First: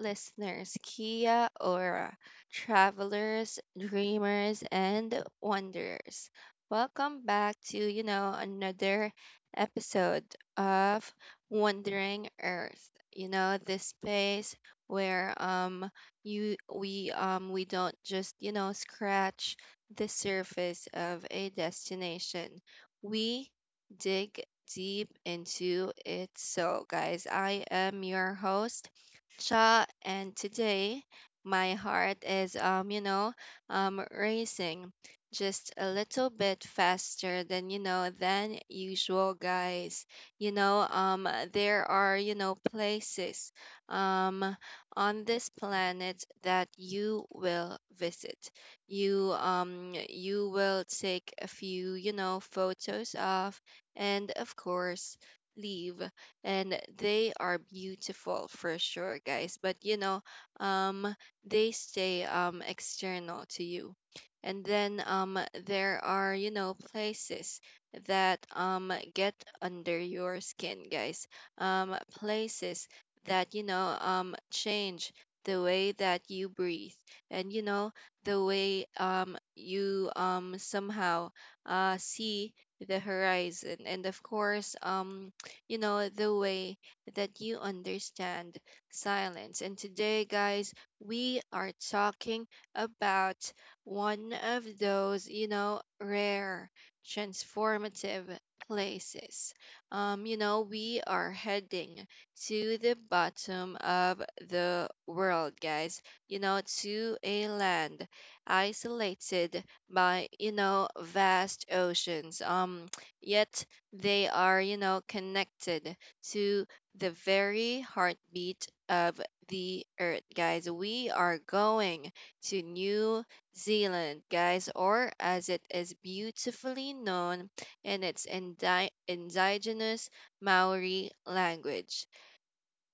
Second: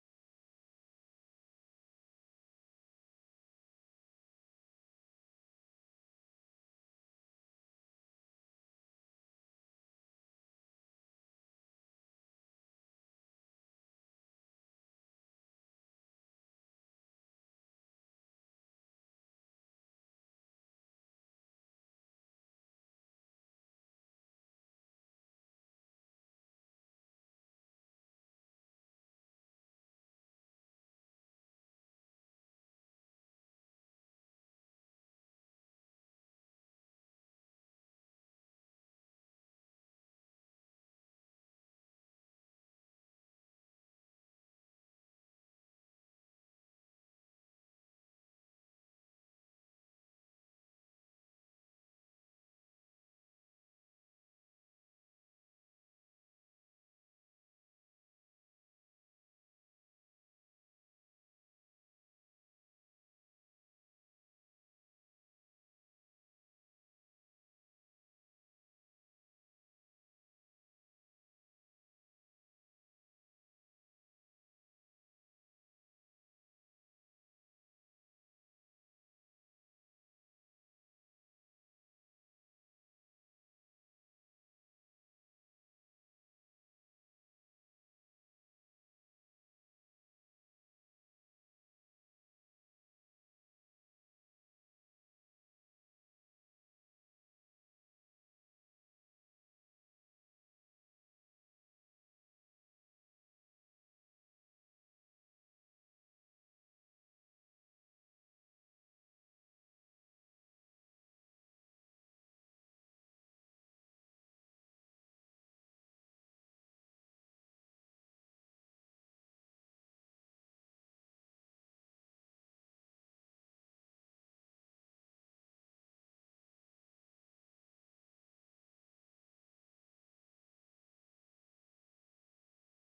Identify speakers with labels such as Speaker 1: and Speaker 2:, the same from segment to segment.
Speaker 1: listeners, Kia Ora, travelers, dreamers, and wanderers. Welcome back to another episode of Wandering Earth. This space where you we don't just, scratch the surface of a destination. We dig deep into it. So, guys, I am your host, Cha, and today my heart is, racing just a little bit faster than usual, guys. There are, places um on this planet that you will visit, you will take a few, photos of, and of course, leave. And they are beautiful for sure, guys. But um, they stay, external to you. And then, there are, places that, get under your skin, guys. Places that, change the way that you breathe, and, the way, you, somehow, see the horizon, and of course, the way that you understand silence. And today, guys, we are talking about one of those, rare, transformative places. We are heading to the bottom of the world, guys, to a land isolated by, vast oceans, yet they are, connected to the very heartbeat of the earth, guys. We are going to New Zealand, guys, or as it is beautifully known in its indigenous Maori language,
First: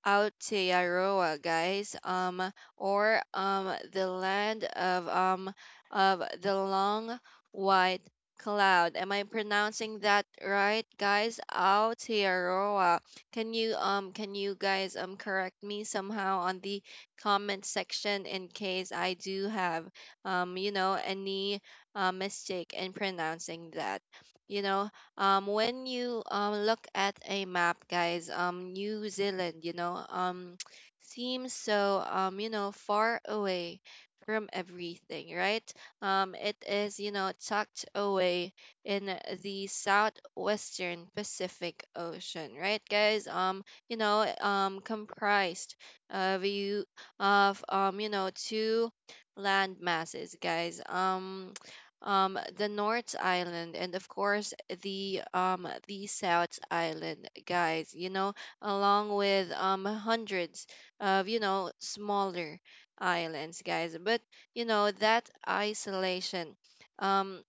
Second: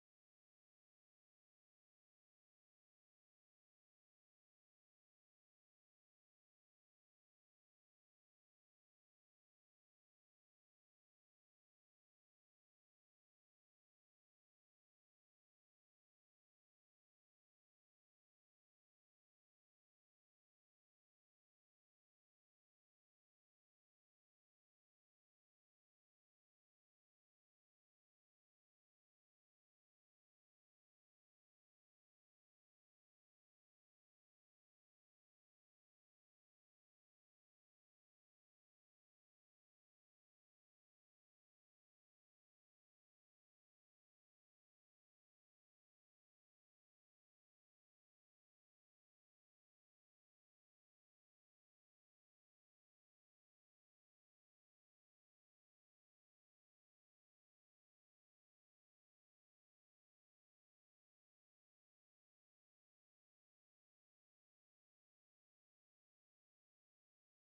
Speaker 1: Aotearoa, guys, or the land of, of the long white cloud. Am I pronouncing that right, guys? Aotearoa. Can you guys, correct me somehow on the comment section in case I do have, any, mistake in pronouncing that, you know. When you, look at a map, guys, New Zealand, seems so, far away from everything, right? It is, tucked away in the southwestern Pacific Ocean, right, guys? Comprised of you of two land masses, guys. The North Island, and of course, the South Island, guys. Along with, hundreds of, smaller islands, guys. But, that isolation Um,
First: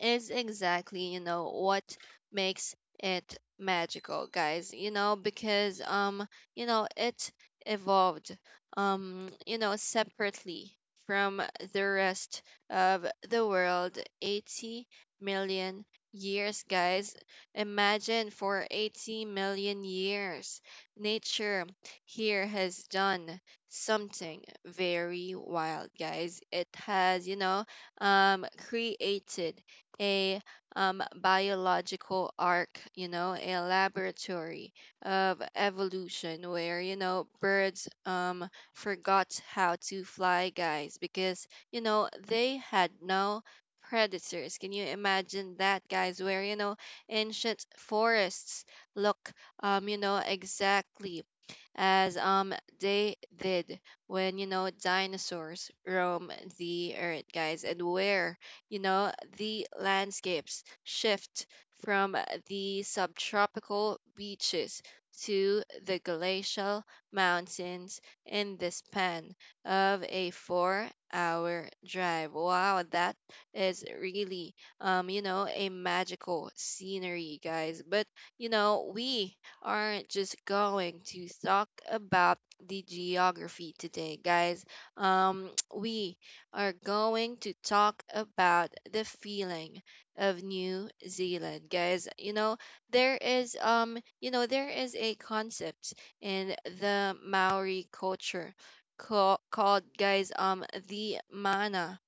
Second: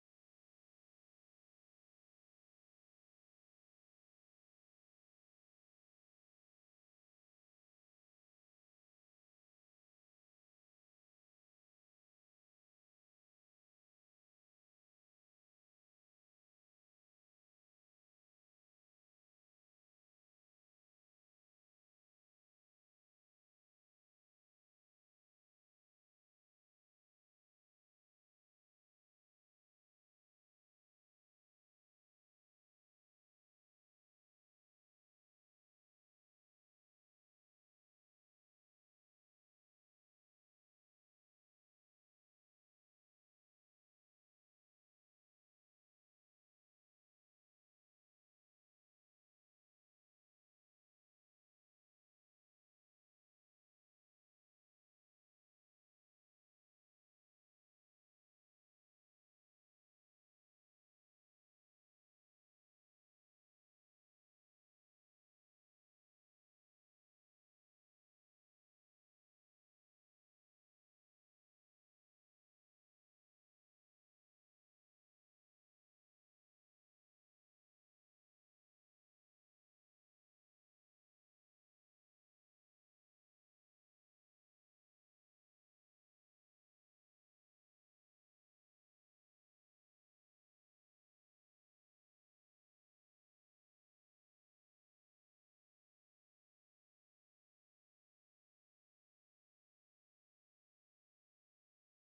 Speaker 1: is exactly, what makes it magical, guys, because it evolved, separately from the rest of the world, 80 million years, guys. Imagine, for 80 million years, nature here has done something very wild, guys. It has, created a, biological arc, a laboratory of evolution where, birds, forgot how to fly, guys, because, they had no predators. Can you imagine that, guys, where, ancient forests look, exactly as, they did when, dinosaurs roam the earth, guys, and where, you know, the landscapes shift from the subtropical beaches to the glacial mountains in the span of a 4-hour drive. Wow, that is really, a magical scenery, guys. But, we aren't just going to talk about the geography today, guys. Um, we are going to talk about the feeling of New Zealand, guys. There is, a concept in the Maori culture called, guys, the mana,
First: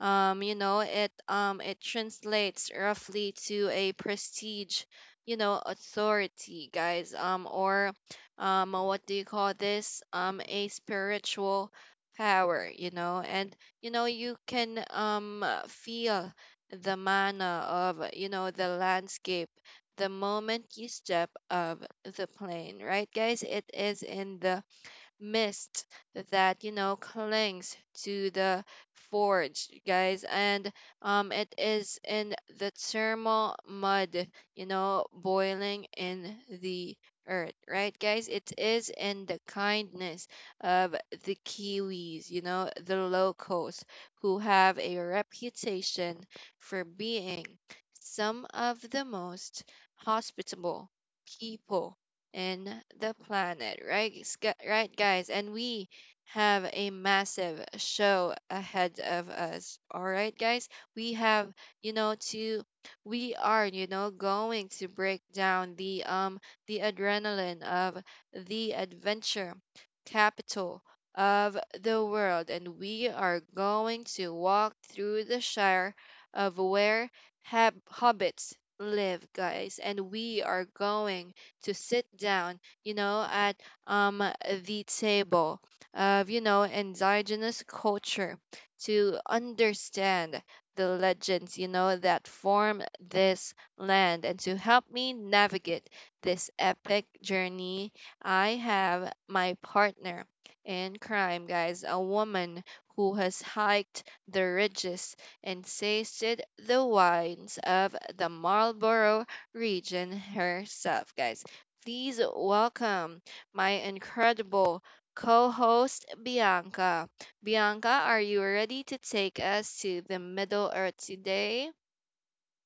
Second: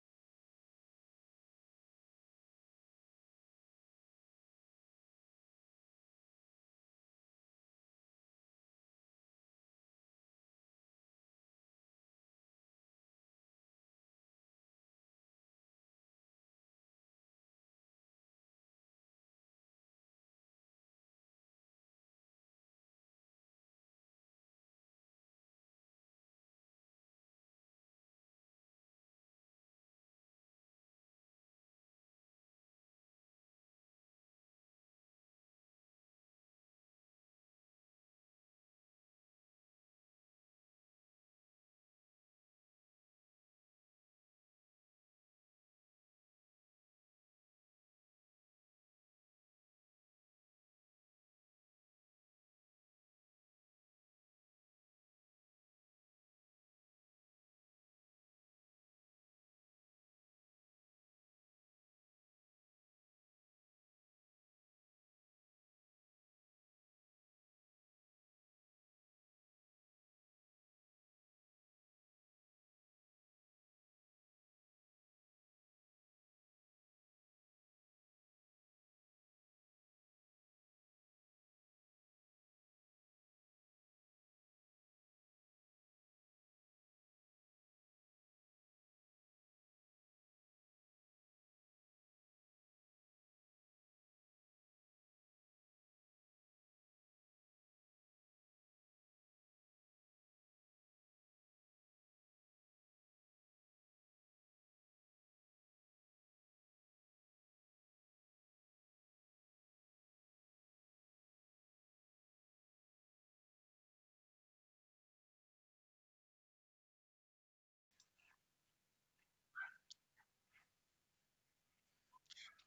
Speaker 1: it translates roughly to a prestige, authority, guys, or what do you call this, a spiritual power, and, you can, feel the manner of, the landscape the moment you step off the plane, right, guys? It is in the mist that, clings to the forge, guys, and, it is in the thermal mud, boiling in the earth, right, guys? It is in the kindness of the kiwis, the locals who have a reputation for being some of the most hospitable people in the planet, right, right, guys? And we have a massive show ahead of us. All right, guys, we have you know to we are you know going to break down the, adrenaline of the adventure capital of the world, and we are going to walk through the shire of where hobbits live, guys, and we are going to sit down, at, um, the table of, indigenous culture to understand the legends, that form this land, and to help me navigate this epic journey. I have my partner in crime, guys, a woman who has hiked the ridges and tasted the wines of the Marlborough region herself, guys. Please welcome my incredible co host, Bianca. Bianca, are you ready to take us to the Middle Earth today?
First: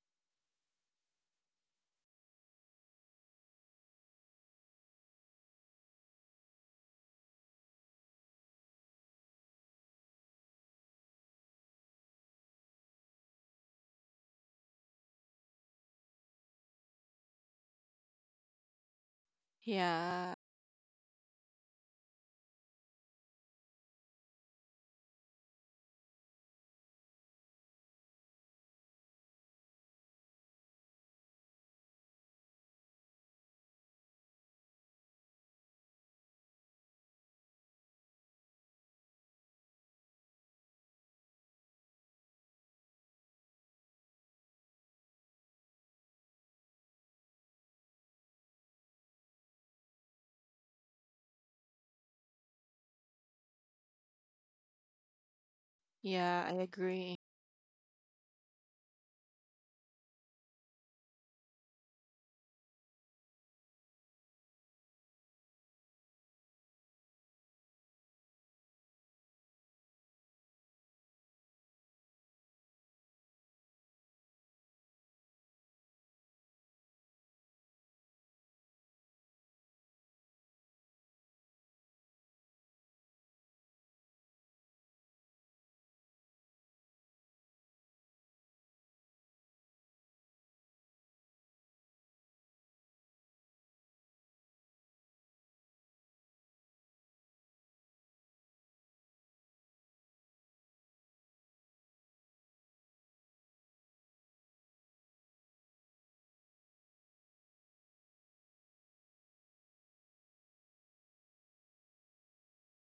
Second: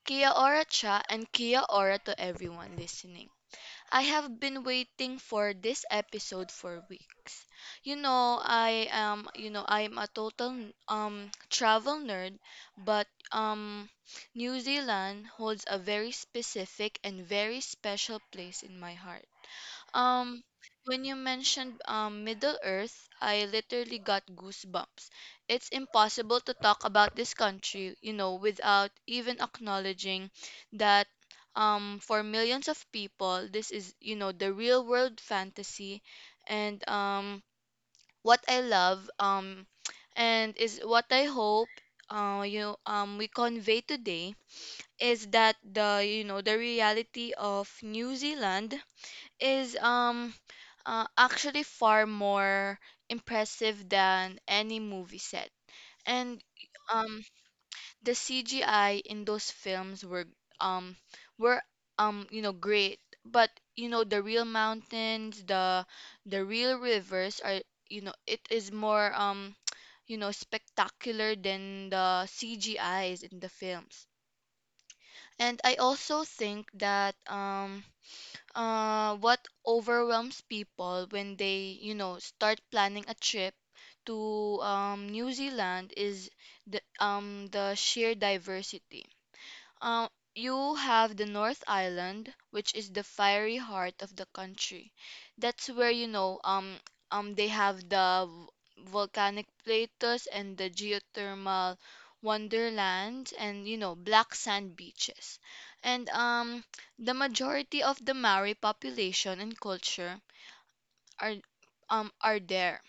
Speaker 2: Kia ora, Cha, and kia ora to everyone listening. I have been waiting for this episode for weeks. You know, I am, you know, I'm a total travel nerd, but New Zealand holds a very specific and very special place in my heart.
Speaker 1: Yeah,
Speaker 2: Um, when you mentioned Middle Earth, I literally got goosebumps. It's impossible to talk about this country, you know, without even acknowledging that for millions of people, this is, you know, the real world fantasy. And What I love, and is what I hope, we convey today is that the reality of New Zealand is actually far more impressive than any movie set.
Speaker 1: yeah,
Speaker 2: And
Speaker 1: I agree.
Speaker 2: um, the CGI in those films um were, you know, great, but you know, the real mountains, the real rivers are, you know, it is more you know, spectacular than the CGIs in the films. And I also think that what overwhelms people when they, you know, start planning a trip to, New Zealand is the sheer diversity. Um, you have the North Island, which is the fiery heart of the country. That's where, you know, they have the volcanic plateaus and the geothermal wonderland, and you know, black sand beaches. And The majority of the Maori population and culture are, are there.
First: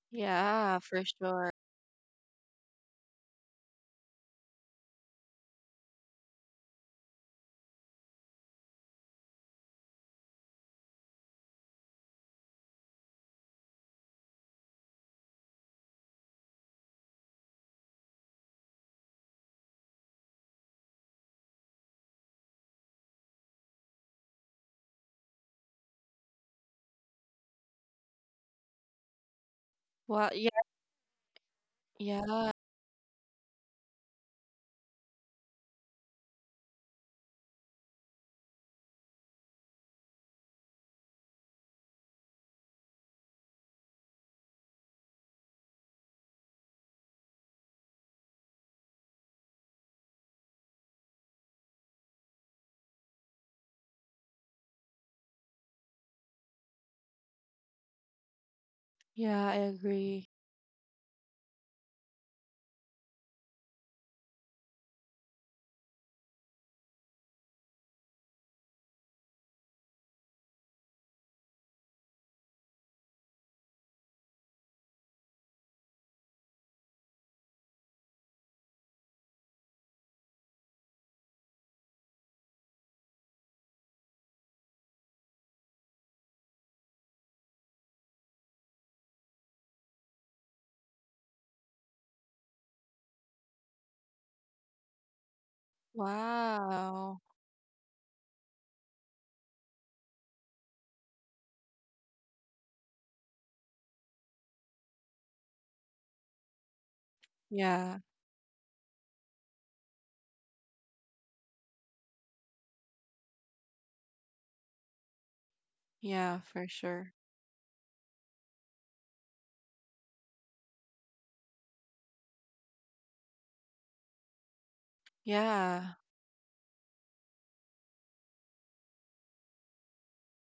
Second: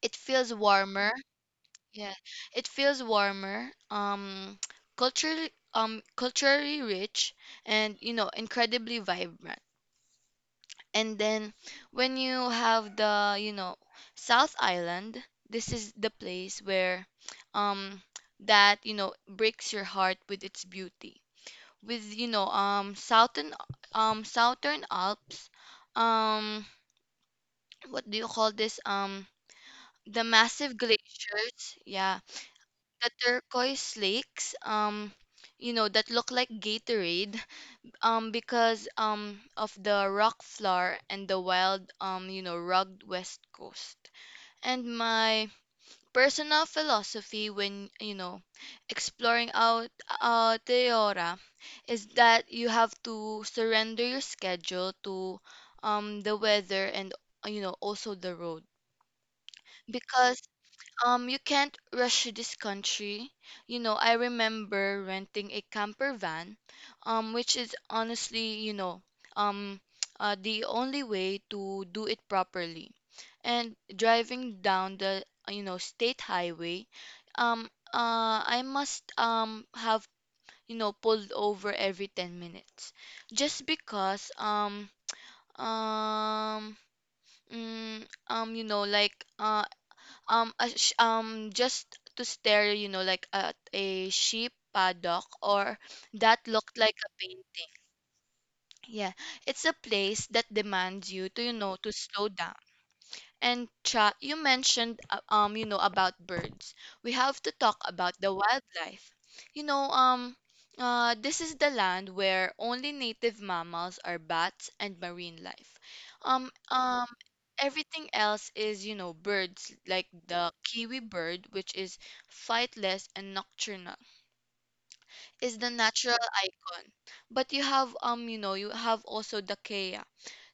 Speaker 2: It feels
Speaker 1: Yeah, for
Speaker 2: warmer,
Speaker 1: sure.
Speaker 2: yeah, it feels warmer, culturally, culturally rich, and you know, incredibly vibrant. And then when you have the, you know, South Island, this is the place where, um, that you know, breaks your heart with its beauty. With, you know, Southern Alps, um, what do you call this? The
Speaker 1: Well, yeah,
Speaker 2: massive glaciers, yeah,
Speaker 1: yeah,
Speaker 2: the turquoise lakes, you know, that look like Gatorade because, of the rock floor, and the wild, you know, rugged west coast. And my personal philosophy when, you know, exploring out Teora is that you have to surrender your schedule to the weather and, you know, also the road,
Speaker 1: yeah, I agree.
Speaker 2: because, you can't rush to this country. You know, I remember renting a camper van, which is honestly, you know, um, the only way to do it properly. And driving down the, you know, state highway, um, I must have, you know, pulled over every 10 minutes, just because um. You know, like, just to stare, you know, like at a sheep paddock or that looked like a
Speaker 1: Wow.
Speaker 2: painting, yeah. It's a place that demands you to, you know, to slow down. And Cha, you mentioned, you know, about birds. We have to talk
Speaker 1: Yeah,
Speaker 2: about the wildlife. You know, this is the land where only native mammals are bats and marine life.
Speaker 1: yeah,
Speaker 2: Um
Speaker 1: for
Speaker 2: um
Speaker 1: sure.
Speaker 2: Everything else is, you know, birds, like the kiwi bird, which is flightless and nocturnal, is the
Speaker 1: Yeah,
Speaker 2: natural icon. But you have, you know, you have also the Kea.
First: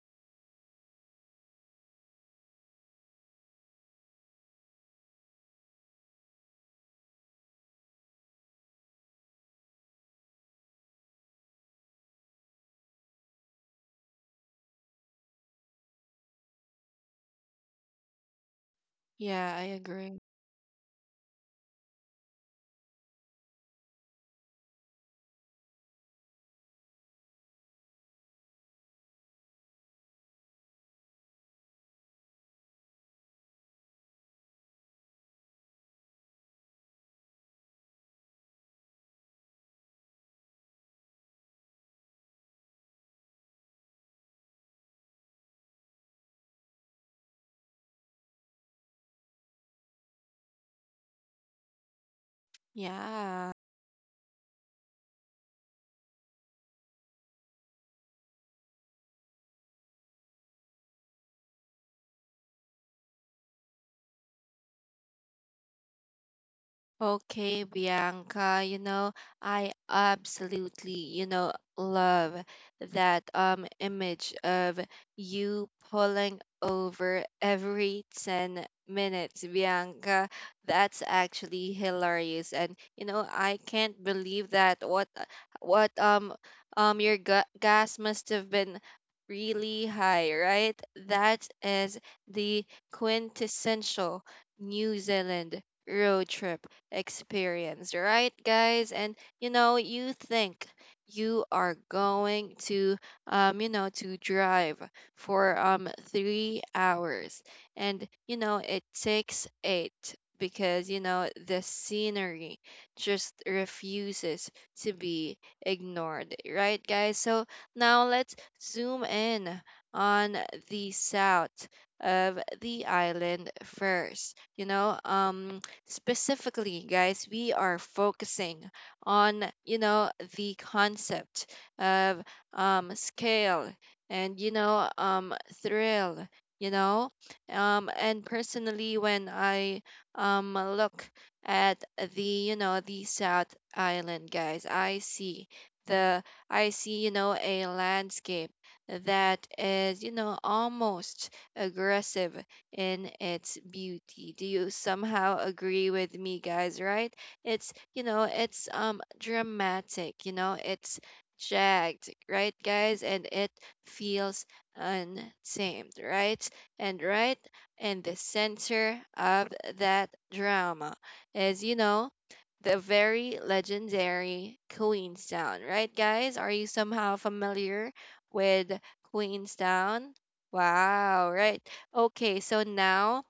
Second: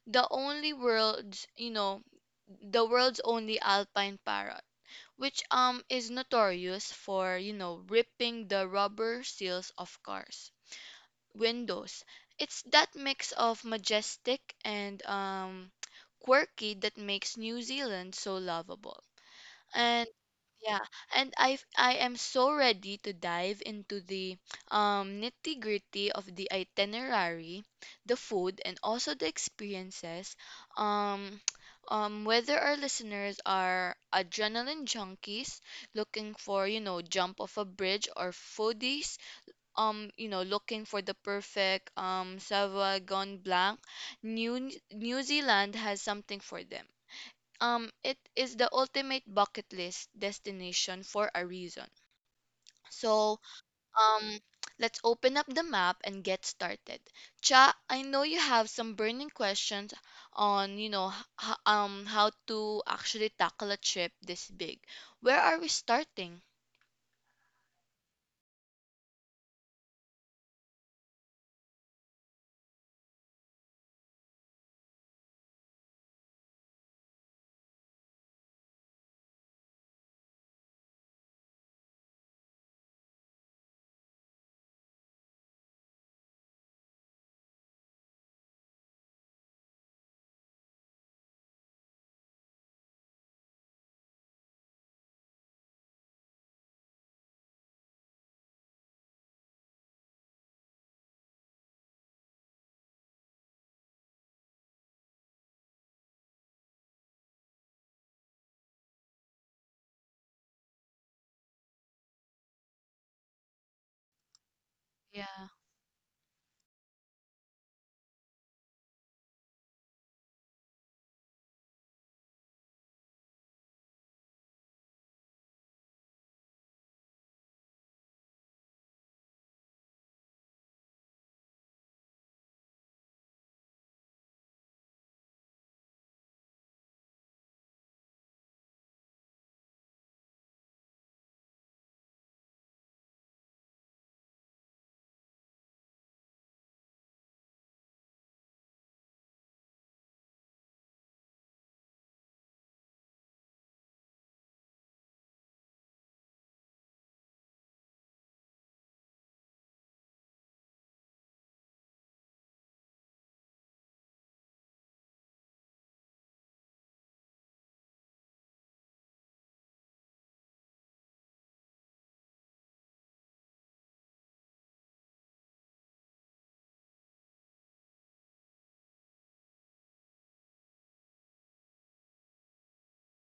Speaker 2: The only worlds you know the world's only alpine parrot, which is notorious for, you know, ripping the rubber seals of cars windows. It's that mix of majestic and quirky that makes New Zealand so lovable.
Speaker 1: yeah, I
Speaker 2: And
Speaker 1: agree.
Speaker 2: yeah, and I am so ready to dive into the, nitty-gritty of the itinerary, the food, and also the experiences. Um, whether our listeners are adrenaline junkies looking for, you know, jump off a bridge, or foodies, you know, looking for the perfect Sauvignon Blanc, New Zealand has something for them. It is the ultimate bucket list destination for a reason. So,
Speaker 1: Yeah.
Speaker 2: um let's open up the map and get started. Cha, I know you have some burning questions on, you know, how to actually tackle a trip this big. Where are we starting?
Speaker 1: Okay, Bianca, I absolutely, love that, image of you pulling over every 10 minutes, Bianca. That's actually hilarious. And, I can't believe that what your gas must have been really high, right? That is the quintessential New Zealand road trip experienced, right, guys? And, you think you are going to drive for, 3 hours, and, it takes eight because, the scenery just refuses to be
Speaker 2: Yeah.
Speaker 1: ignored, right, guys? So now let's zoom in on the south of the island first. Specifically, guys, we are focusing on, the concept of, scale, and, thrill, you know. And personally, when I, look at the South Island, guys, I see the, I see, you know, a landscape that is, almost aggressive in its beauty. Do you somehow agree with me, guys? Right? It's dramatic. It's jagged, right, guys? And it feels untamed, right? And right in the center of that drama is, the very legendary Queenstown, right, guys? Are you somehow familiar with Queenstown? Wow, right. Okay, so now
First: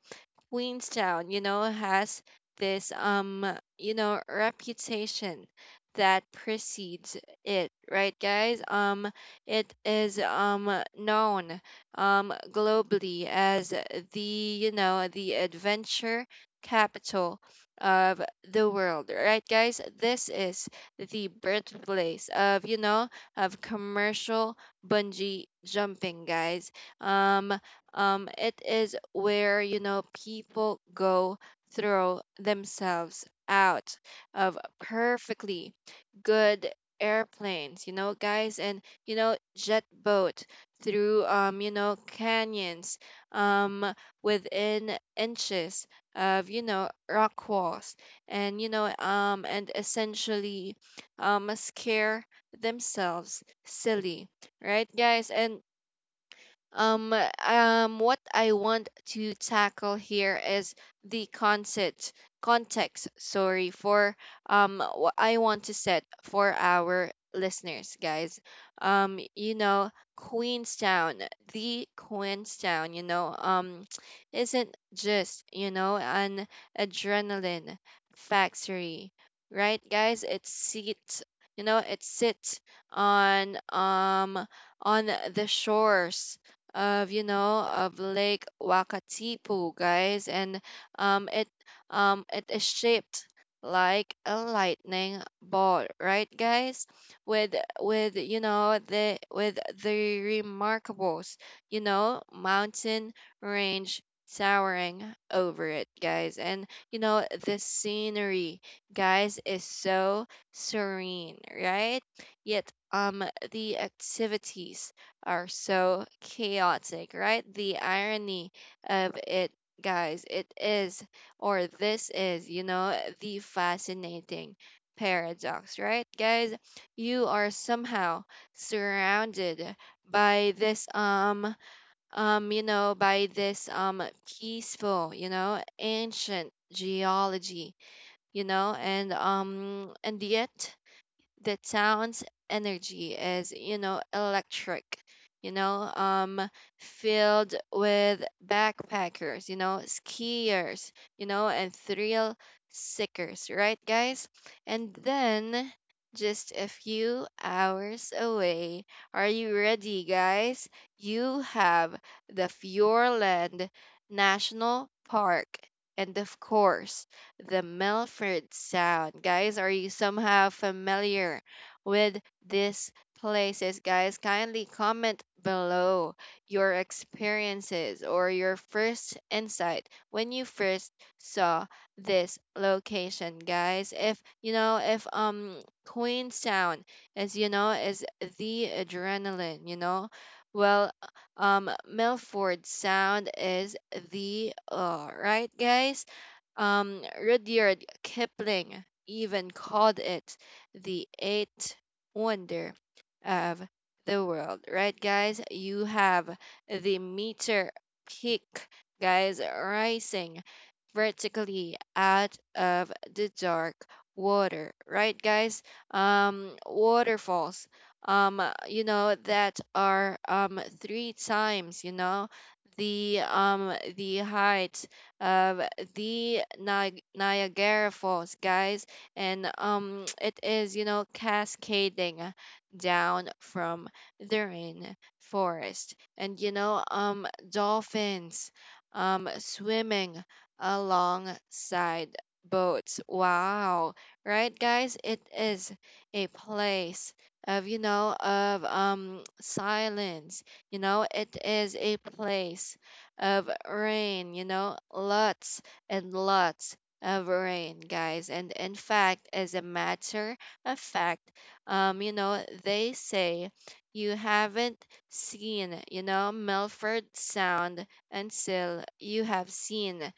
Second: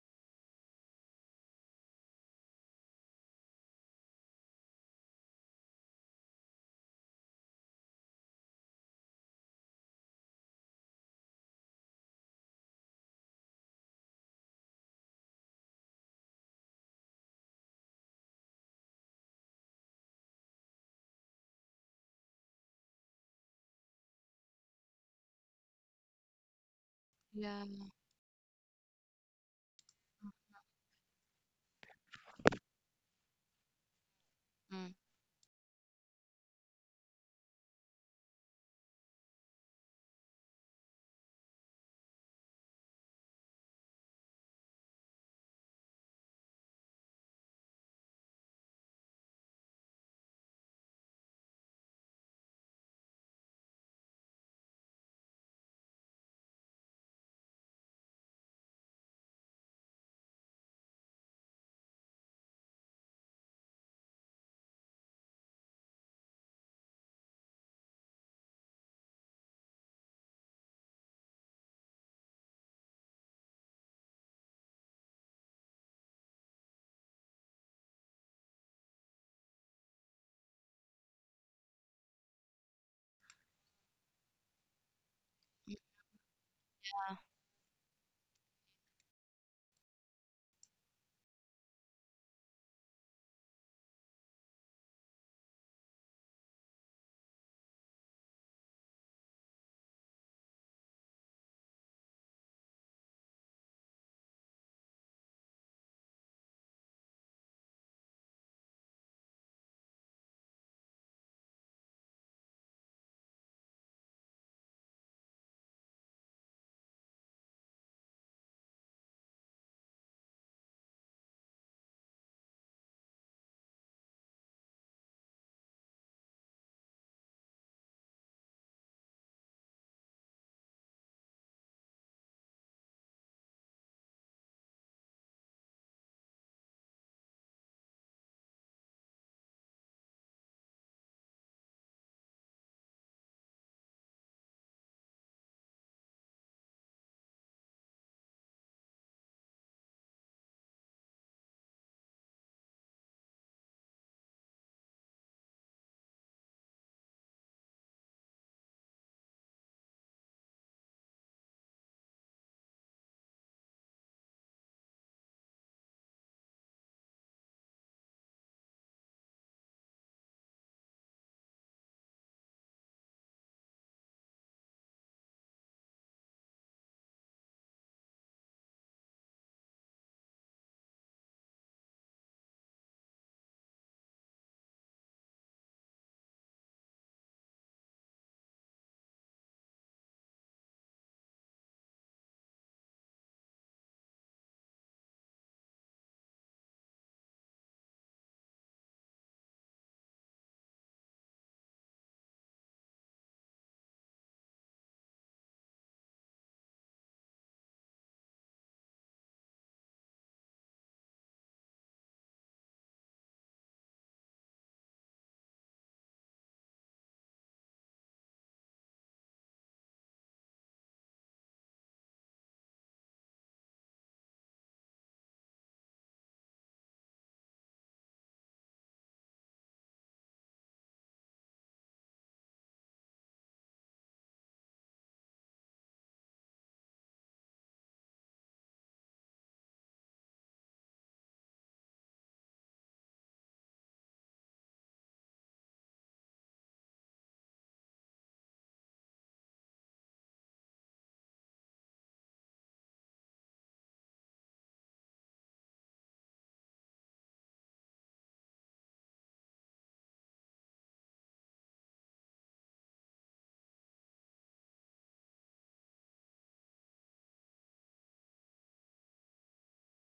Speaker 1: Queenstown, has this, reputation that precedes it, right, guys? It is, known, globally as the adventure capital of the world, right, guys? This is the birthplace of commercial bungee jumping, guys. Um,
Speaker 2: Yeah.
Speaker 1: it is where, people go throw themselves out of
Speaker 2: Mm.
Speaker 1: perfectly good airplanes, guys, and, jet boat through, canyons, um, within inches of, rock walls, and essentially, scare themselves silly, right, guys? And, um, what I want to tackle here is the concept context, sorry, for, what I want to set for our listeners, guys. Um, you know, Queenstown, the Queenstown, you know, um isn't just, an adrenaline factory, right, guys? It sits on um on the shores of you know of Lake Wakatipu, guys, and, um it it is shaped like a lightning bolt, right, guys? With the remarkables, mountain range towering over it, guys, and, the scenery, guys, is so serene, right? Yet, the activities are so chaotic, right? The irony of it, guys, it is, or this is, the fascinating paradox, right, guys? You are somehow surrounded by this you know by this peaceful, ancient geology, and yet the town's energy is, electric, you know um filled with backpackers, skiers, and thrill seekers, right, guys? And then just a few hours away, are you ready, guys? You have the Fjordland National Park, and of course, the Milford Sound. Guys, are you somehow familiar with these places? Guys, kindly comment below your experiences, or your first insight when you first saw this location, guys. If Queenstown is the adrenaline. Well, Milford Sound is the, right, guys, Rudyard Kipling even called it the eighth wonder of the world, right, guys? You have the meter peak, guys, rising vertically out of the dark water, right, guys? Waterfalls, um, that are, three times, the height of the Niagara Falls, guys, and, it is, cascading down from the rain forest, and, dolphins, swimming alongside boats. Wow, right, guys? It is a place of silence. It is a place of rain, lots and lots of rain, guys. And in fact, as a matter of fact, they say you haven't seen Milford Sound until you have seen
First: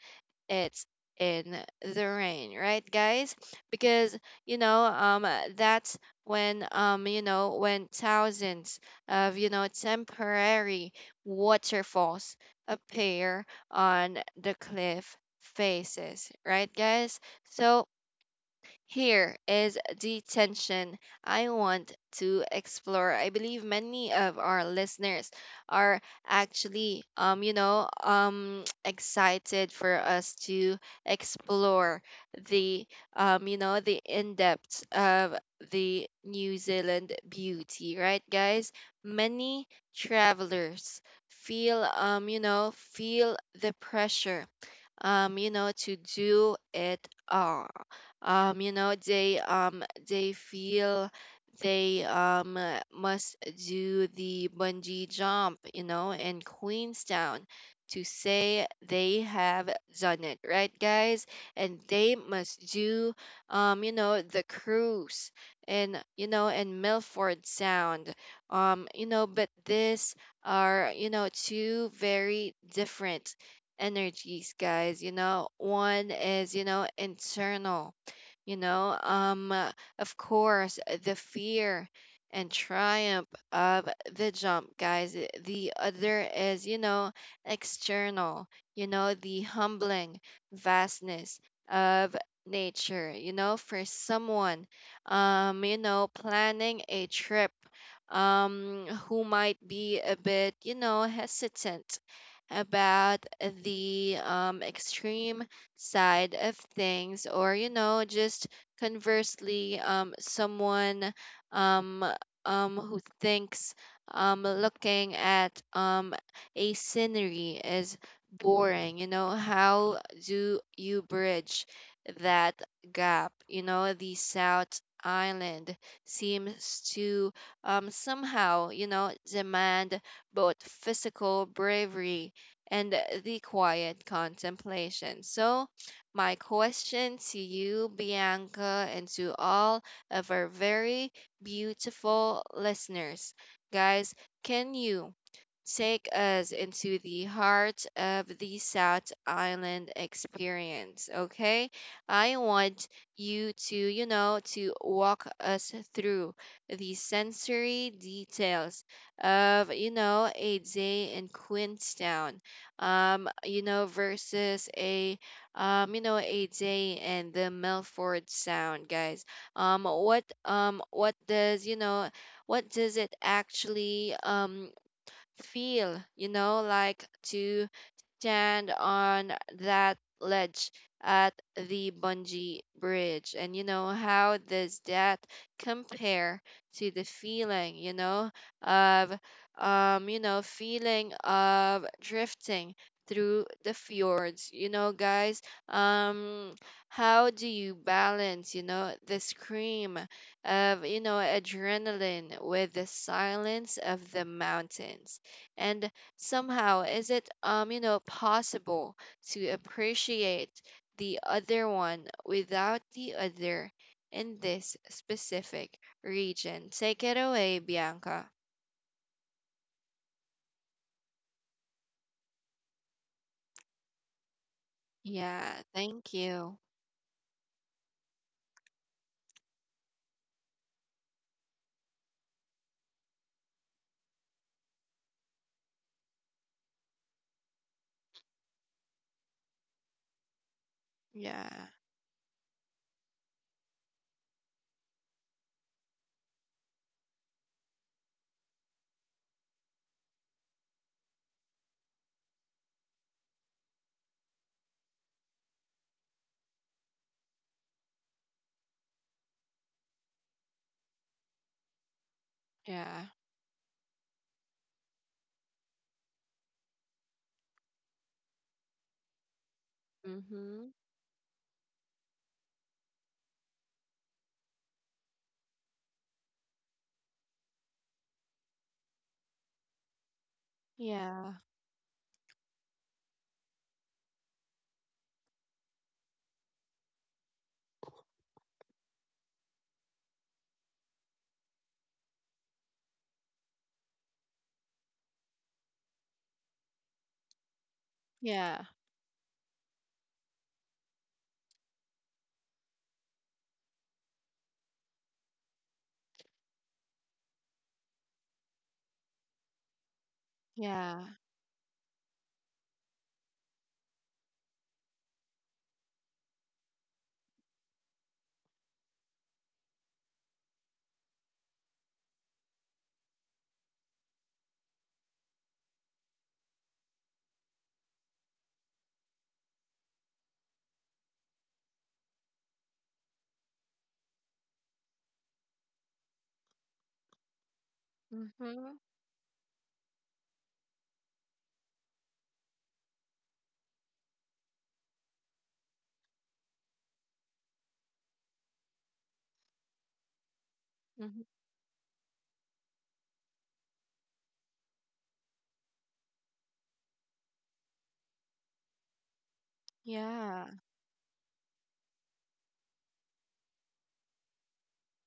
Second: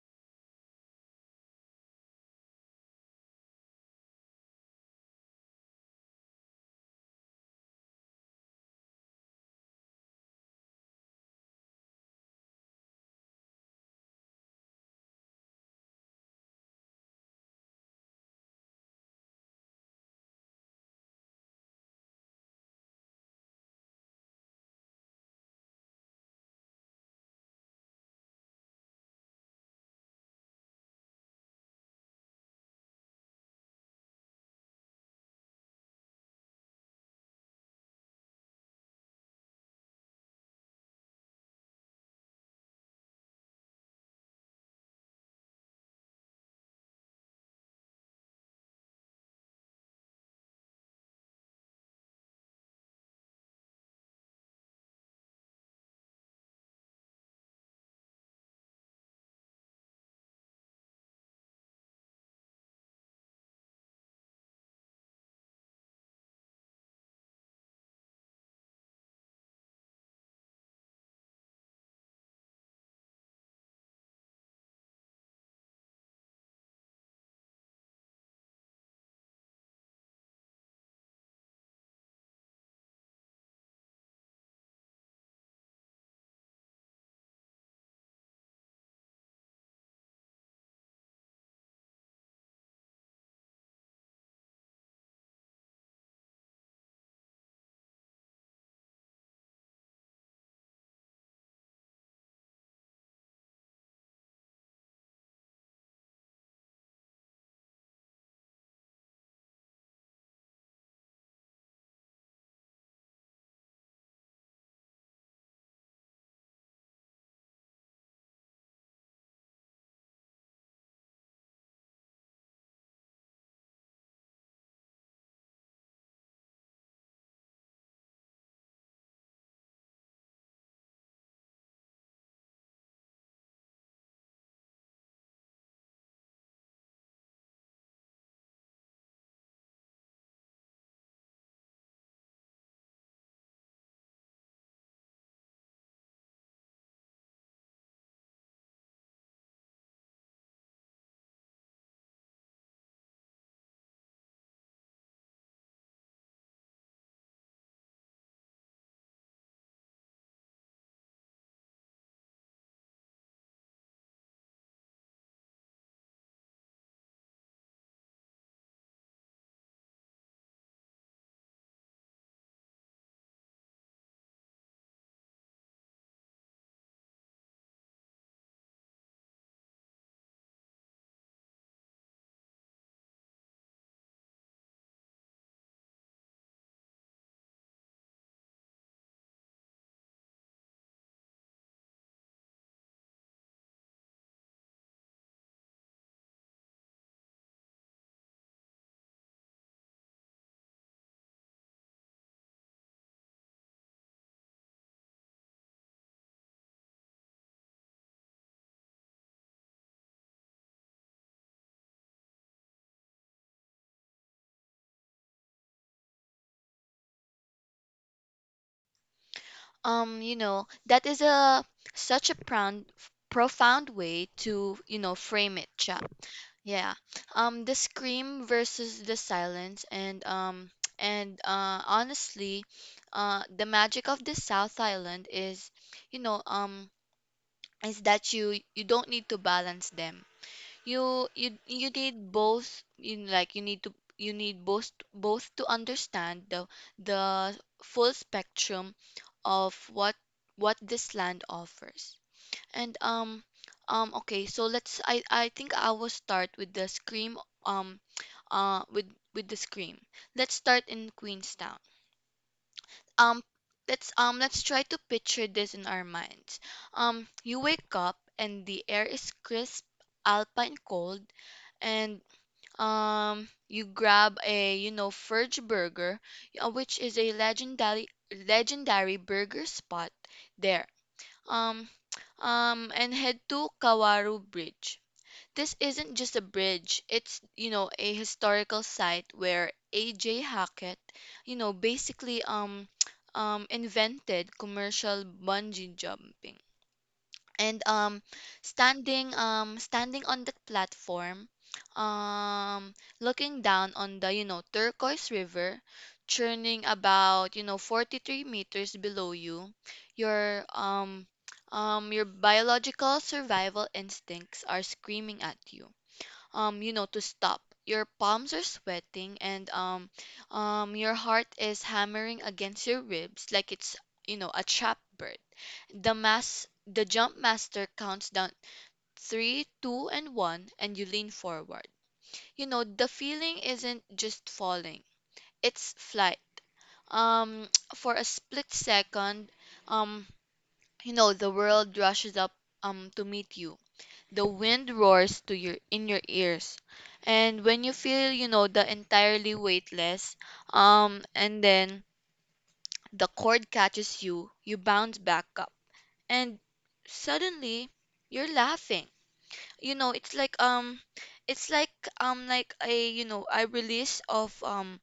Speaker 1: it's in the rain, right, guys? Because you know um that's when thousands of temporary waterfalls appear on the cliff faces, right, guys? So here is the tension I want to explore. I believe many of our listeners are excited for us to explore the, the in depth of the New Zealand beauty, right, guys? Many travelers feel the pressure, to do it all. They feel they must do the bungee jump, you know, in Queenstown, to say they have done it, right, guys? And they must do the cruise, and Milford Sound. But this are, you know, two very different energies, guys. You know, one is, you know, internal, you know um uh, of course. The fear and triumph of the jump, guys. The other is, you know, external, you know, the humbling vastness of nature. You know, for someone planning a trip, who might be a bit, you know, hesitant about the extreme side of things. Or, you know, just conversely, someone um who thinks, looking at a scenery is boring. You know, how do you bridge that gap? You know, the South Island seems to somehow, you know, demand both physical bravery and the quiet contemplation. So my question to you, Bianca, and to all of our very beautiful listeners. Guys, can you take us into the heart of the South Island experience, okay? I want you to walk us through the sensory details of, you know, a day in Queenstown, versus a AJ and the Milford Sound, guys. What does, it actually feel, you know, like to stand on that ledge at the bungee bridge? And, you know, how does that compare to the feeling, you know, of feeling of drifting through the fjords, you know, guys? um how do you balance, you know, the scream of, you know, adrenaline with the silence of the mountains? And somehow, is it you know, possible to appreciate the other one without the other in this specific region? Take it away, Bianca.
Speaker 2: You know, that is a such a profound way to, you know,
Speaker 1: Yeah,
Speaker 2: frame it, Cha.
Speaker 1: thank you.
Speaker 2: Yeah. The scream versus the silence, and and honestly, the magic of the South Island is, you know, is that you don't need to balance them. You
Speaker 1: Yeah.
Speaker 2: you need both you know, like, you need to, you need both to understand the full spectrum of what this land offers. And Okay, so let's, I think I will start with the scream. Um uh with with the scream. Let's start in Queenstown.
Speaker 1: Yeah.
Speaker 2: Um let's let's try to picture this in our minds. You wake up and the air is crisp,
Speaker 1: Mhm.
Speaker 2: alpine cold, and you grab a, you know, Furge Burger, which is a legendary burger spot there.
Speaker 1: Yeah.
Speaker 2: Um and head to Kawaru Bridge. This isn't just a bridge, it's, you know, a historical site where A.J. Hackett, you know, basically invented commercial bungee jumping. And
Speaker 1: Yeah.
Speaker 2: Standing on that platform, um looking down on the, you know, turquoise river, churning about, you know, 43 meters below you, your
Speaker 1: Yeah.
Speaker 2: um your biological survival instincts are screaming at you, you know, to stop. Your palms are sweating, and your heart is hammering against your ribs like it's, you know, a trapped bird. The jump master counts down three, two, and one, and you lean forward. You know, the feeling isn't just falling, it's flight. Um, for a split
Speaker 1: Mhm.
Speaker 2: second, um, you know, the world rushes up to meet you, the wind roars to your, in your ears, and when you feel, you know, the entirely weightless,
Speaker 1: Mhm.
Speaker 2: and then the cord catches you, you bounce back up, and suddenly you're laughing. You know, it's
Speaker 1: Yeah.
Speaker 2: like it's like like a, you know, a release of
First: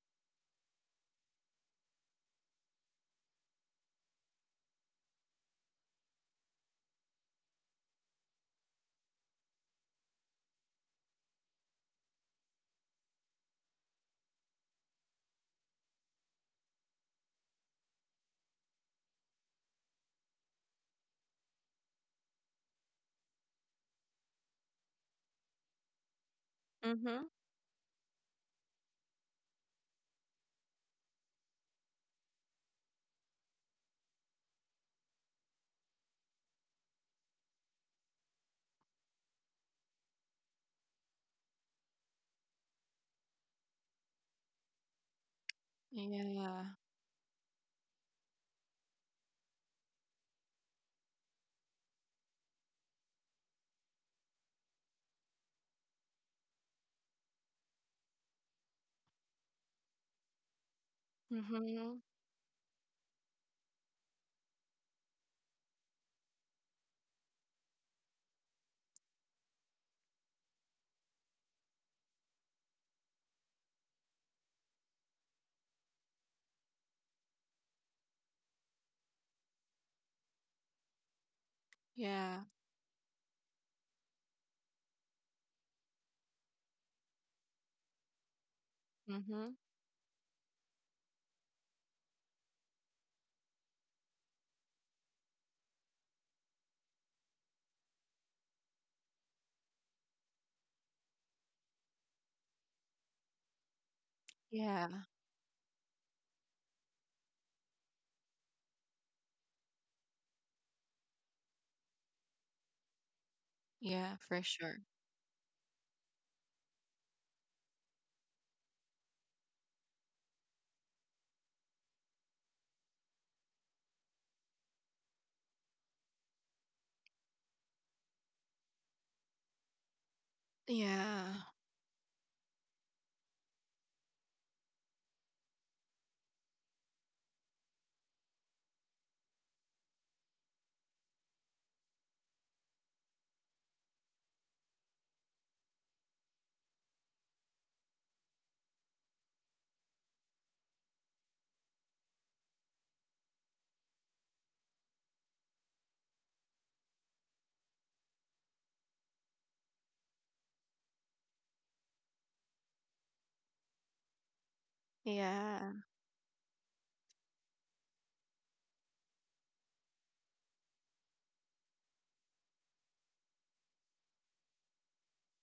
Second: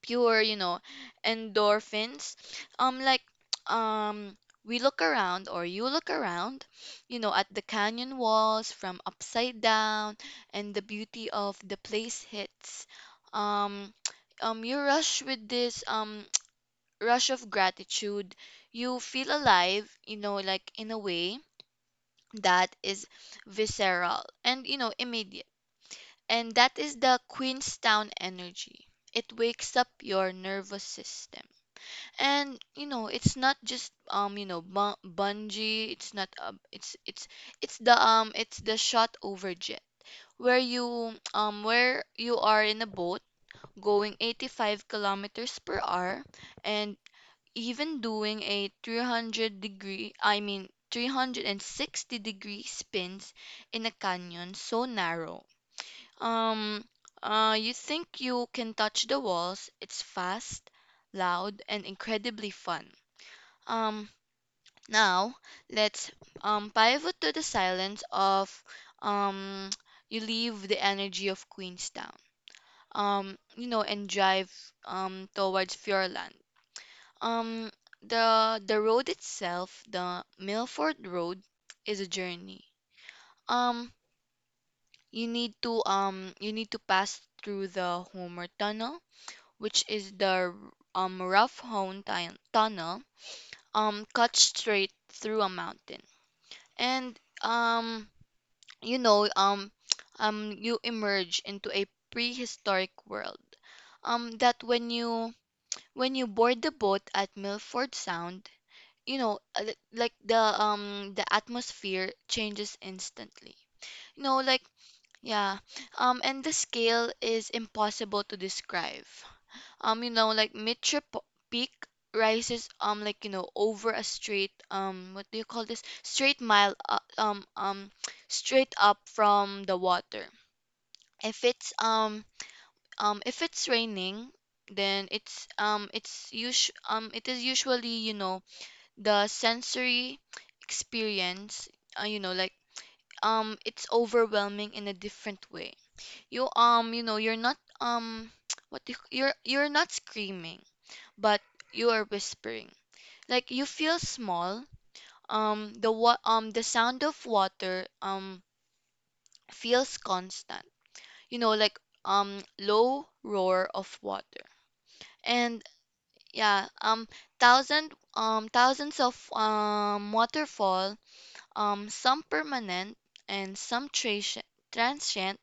Speaker 2: pure, you know, endorphins. Like, um, we look around, or you look around, you know, at the canyon walls from upside down, and the beauty of the place hits. Um, you rush with this rush of gratitude. You feel alive, you know, like, in a way that is visceral and, you know, immediate. And that is the
Speaker 1: Mhm.
Speaker 2: Queenstown energy. It wakes up your nervous system. And you know, it's not just, you know, bungee, it's not, it's the it's the shot over jet, where you are in a boat going 85 kilometers per hour,
Speaker 1: Yeah.
Speaker 2: and even doing a 300 degree I mean 360 degree spins in a canyon so narrow um you think you can touch the walls. It's fast, loud, and
Speaker 1: Mhm.
Speaker 2: incredibly fun. Um, now let's pivot to the silence of um you leave the energy of Queenstown. You know, and drive towards Fjordland. Um, the road itself, the Milford Road, is a
Speaker 1: Yeah.
Speaker 2: journey. Um, you need to, you need to pass through the Homer Tunnel,
Speaker 1: Mhm.
Speaker 2: which is the rough hewn tunnel cut straight through a mountain. And you know you emerge into a prehistoric world, that
Speaker 1: Yeah.
Speaker 2: when you board the boat at Milford Sound, you know, like the atmosphere changes instantly.
Speaker 1: Yeah,
Speaker 2: You know,
Speaker 1: for
Speaker 2: like,
Speaker 1: sure.
Speaker 2: yeah, and the scale is impossible to describe. You know, like, mid trip peak rises, like, you know, over a straight, what do you call this, straight mile, straight up from the water.
Speaker 1: Yeah.
Speaker 2: If it's um um if it's raining, then it's, it is usually, you know, the sensory experience, you know, like, it's overwhelming in a different way. You know, you're not, what do you, you're not screaming, but you are whispering. Like, you feel small. The sound of water feels constant. You know, like, low roar of water. And
Speaker 1: Yeah.
Speaker 2: yeah, thousands of waterfall, some permanent and some transient,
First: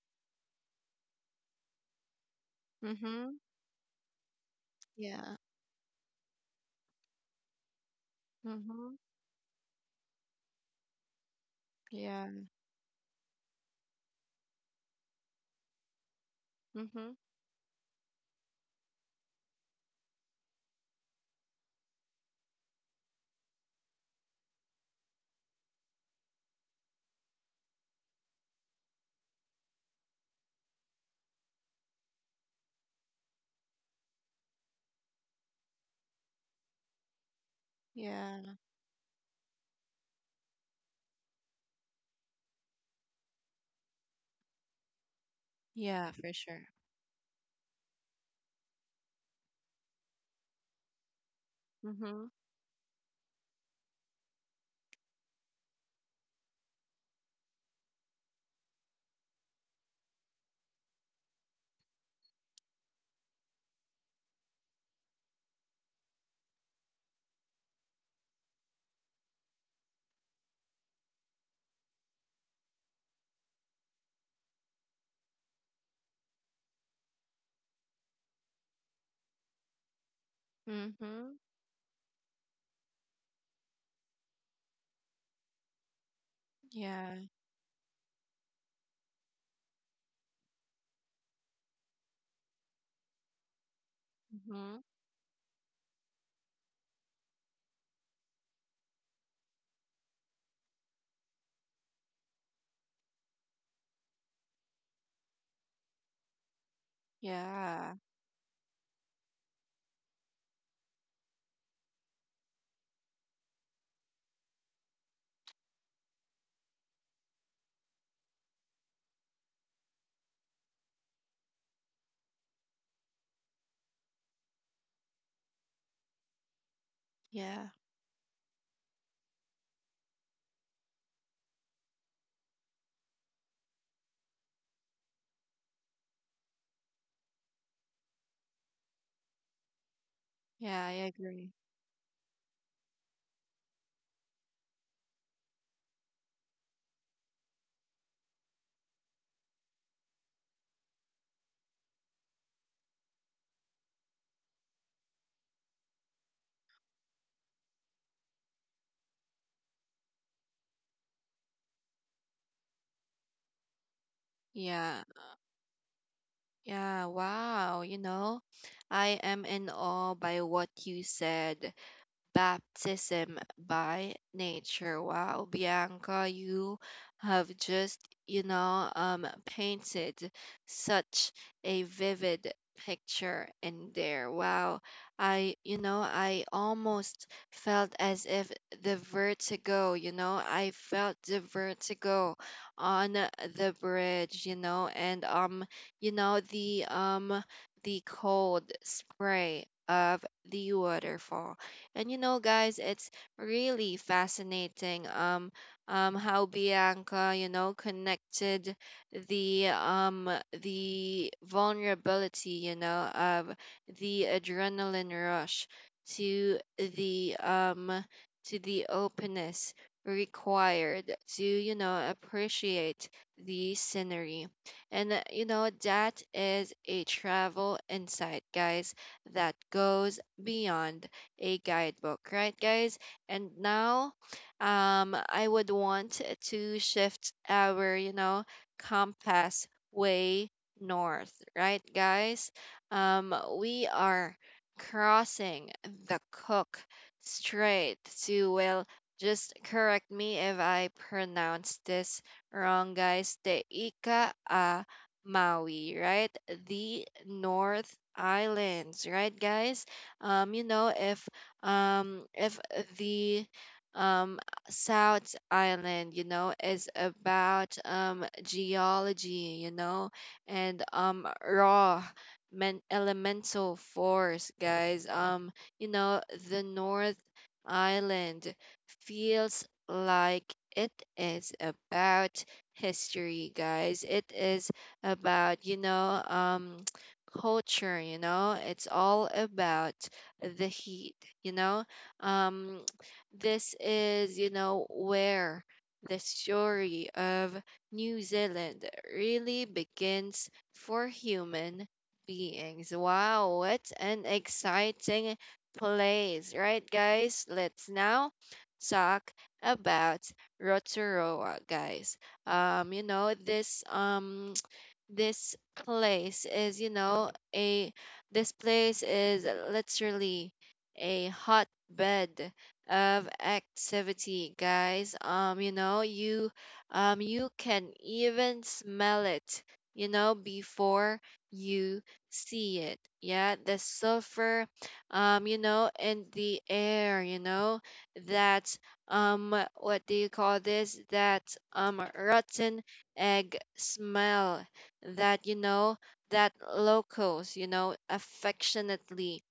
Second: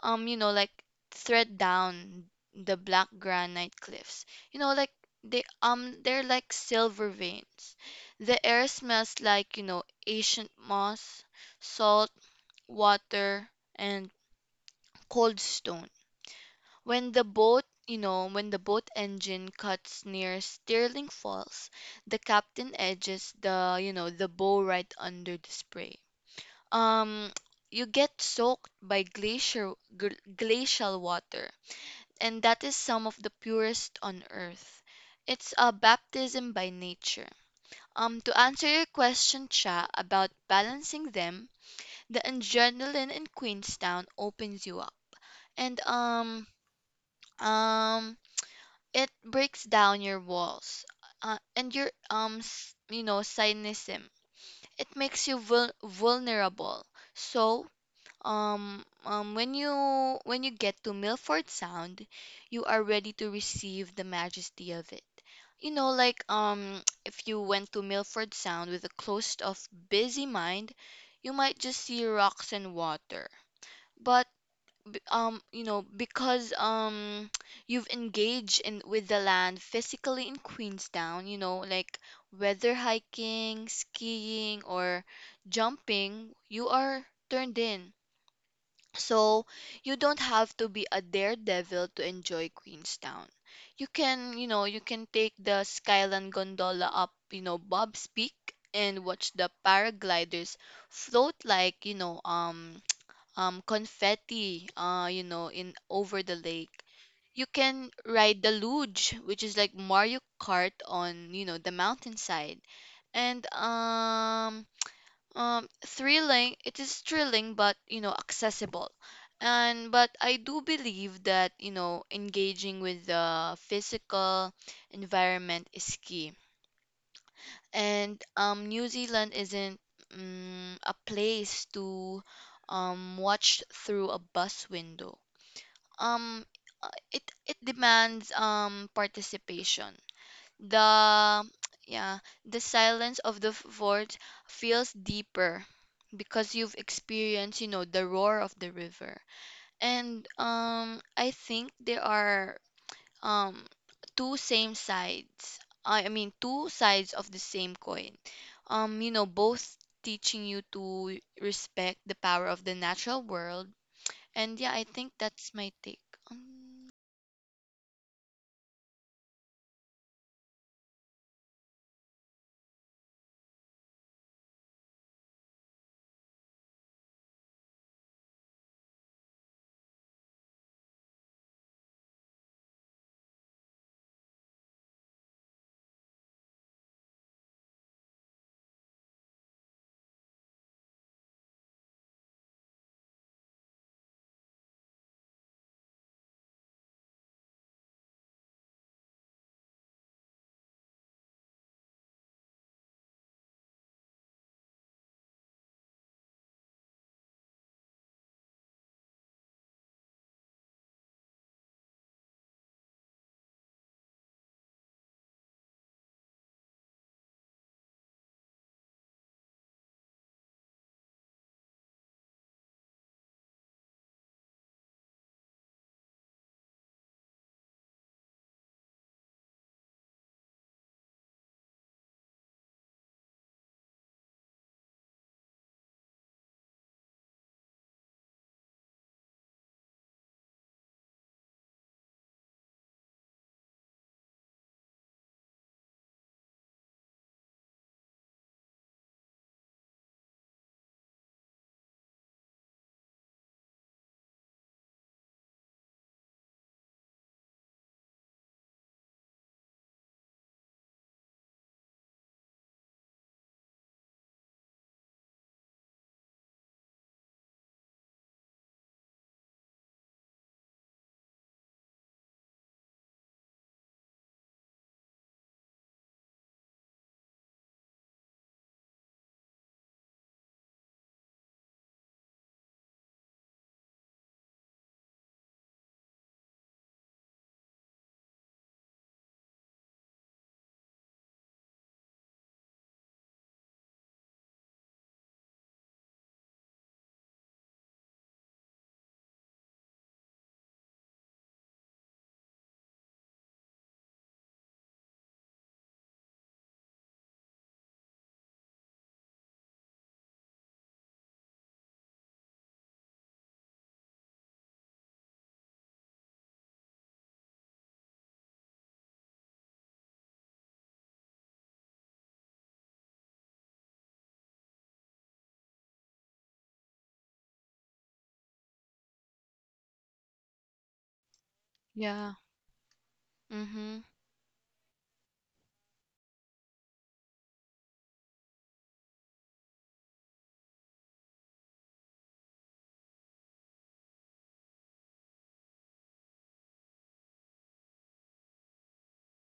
Speaker 2: you know, like, thread down the black
Speaker 1: Mm-hmm.
Speaker 2: granite cliffs. You know, like,
Speaker 1: Yeah.
Speaker 2: they're like silver veins. The air
Speaker 1: Mhm.
Speaker 2: smells like, you know, ancient moss, salt,
Speaker 1: Yeah.
Speaker 2: water, and cold stone. When
Speaker 1: Mhm.
Speaker 2: the boat, you know, when the boat engine cuts near Stirling Falls, the captain edges the, you know, the bow right under the spray. Um, you get soaked by glacial water, and that is some of the purest on earth. It's a baptism by nature. To
Speaker 1: Yeah.
Speaker 2: answer your question, Cha, about balancing them, the adrenaline in Queenstown opens you up, and
Speaker 1: Yeah, for sure.
Speaker 2: um, it breaks down your walls, and your,
Speaker 1: Mhm.
Speaker 2: you know, cynicism. It makes you vulnerable. So when you get to Milford Sound, you are ready to receive the majesty of it. You know, like if you went to Milford Sound with a closed-off, busy mind, you might just see rocks and water. But you know, because you've engaged in with the land physically in Queenstown, you
Speaker 1: Mhm.
Speaker 2: know, like whether hiking, skiing, or jumping, you are
Speaker 1: Yeah.
Speaker 2: turned in, so you don't have to be a daredevil to enjoy Queenstown. You can, you know, you
Speaker 1: Mhm.
Speaker 2: can take the Skyline gondola up, you know, Bob's Peak, and watch the paragliders float like, you know, confetti, you know, in over the lake. You can
Speaker 1: Yeah.
Speaker 2: ride the luge, which is like Mario Kart on, you know, the mountainside. And thrilling, it is thrilling, but you know, accessible. And but I do believe that, you know, engaging with the physical environment is key.
Speaker 1: Yeah.
Speaker 2: And New Zealand isn't a place to watch through a bus window. um it demands participation.
Speaker 1: Yeah, I
Speaker 2: the
Speaker 1: agree.
Speaker 2: yeah, the silence of the fort feels deeper because you've experienced, you know, the roar of the river. And I think there are um two same sides. I mean two sides of the same coin. You know, both teaching you to respect the power of the natural world. And yeah, I
Speaker 1: Yeah.
Speaker 2: think that's my take. Um,
Speaker 1: Yeah, wow. You know, I am in awe by what you said. Baptism by nature. Wow, Bianca, you have painted such a vivid picture in there. Wow, I almost felt as if the vertigo, you know, I felt the vertigo on the bridge. You know, and, you know, the, The cold spray of the waterfall. And you know, guys, it's really fascinating, how Bianca, you know, connected the vulnerability, you know, of the adrenaline rush to the um, to the openness required to, you know, appreciate the scenery. And you know, that is a travel insight, guys, that goes beyond a guidebook, right, guys? And now, I would want to shift our, you know, compass way north, right, guys? We are crossing the Cook Strait to, well, just correct me if I pronounce this wrong, guys. The Ika a Maui, right? The North Islands, right, guys? Um, you know, if if the um South Island, you know, is about geology, you know, and raw men elemental force, guys. You know, the North Island feels like it is about history, guys. It is about, you know, culture. You know, it's all about the heat. you know um this is, you know, where the story of New Zealand really begins for human beings. Wow, what an exciting place, right, guys? Let's now talk about Rotorua, guys. um you know this um this place is, you know a this place is literally a hotbed of activity, guys. You can even smell it, you know, before you
Speaker 2: yeah.
Speaker 1: see it. Yeah, the
Speaker 2: Mhm.
Speaker 1: sulfur you know, in the air. You know, that what do you call this, that rotten egg smell that, you know, that locals, you know, affectionately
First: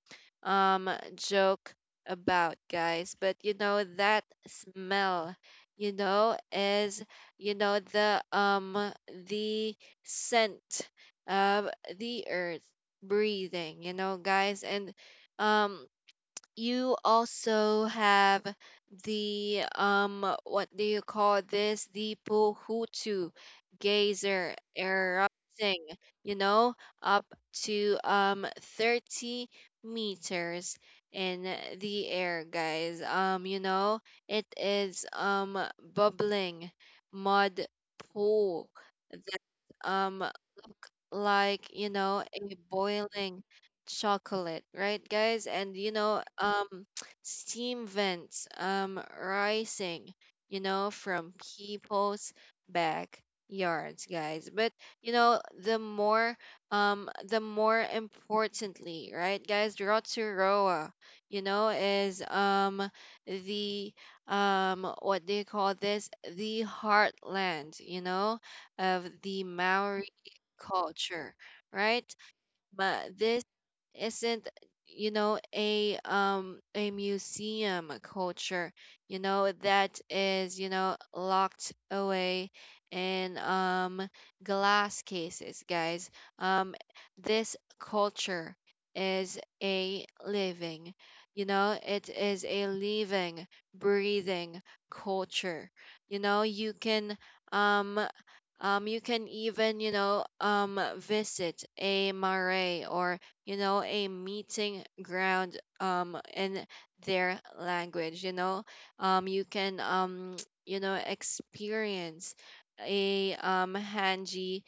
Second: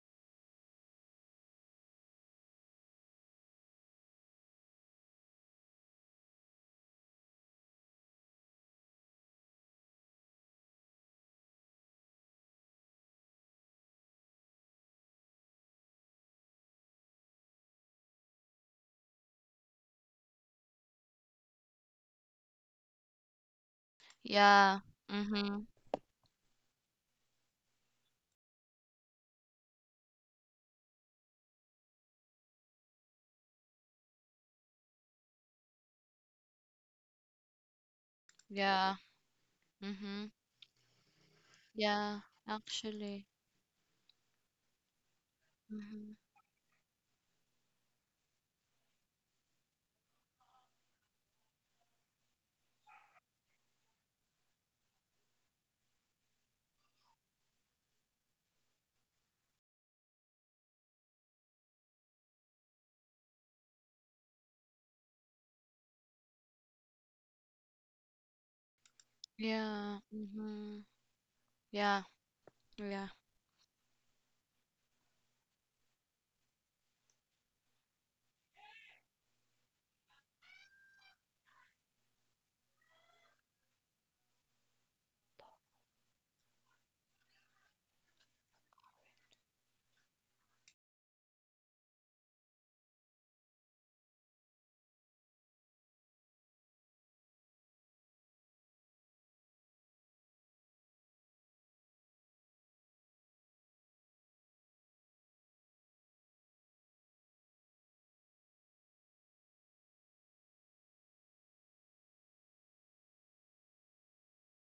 Speaker 1: um joke about, guys. But you know, that smell, you know, is, you know, the the scent of the earth breathing, you know, guys. And um you also have the what do you call this, the Pohutu geyser
Speaker 2: Yeah. Mhm.
Speaker 1: erupting, you know, up to 30 meters in the air, guys. You know, it is bubbling mud pool
Speaker 2: Yeah.
Speaker 1: that
Speaker 2: Mhm.
Speaker 1: look like, you
Speaker 2: Yeah,
Speaker 1: know, a
Speaker 2: actually.
Speaker 1: boiling chocolate, right, guys? And you
Speaker 2: hmm
Speaker 1: know, steam vents rising, you know, from people's backyards, guys. But you know, the more importantly, right, guys, Rotorua, you know, is the what do you call this? The heartland, you know, of the
Speaker 2: Yeah.
Speaker 1: Maori culture,
Speaker 2: Yeah.
Speaker 1: right?
Speaker 2: Yeah.
Speaker 1: But this isn't, you know, a museum culture, you know, that is, you know, locked away in glass cases, guys. um this culture is a living, you know it is a living, breathing culture. You know, um you can even, you know, visit a mare, or, you know, a meeting ground, in their language. You know, you can, you know, experience a hanji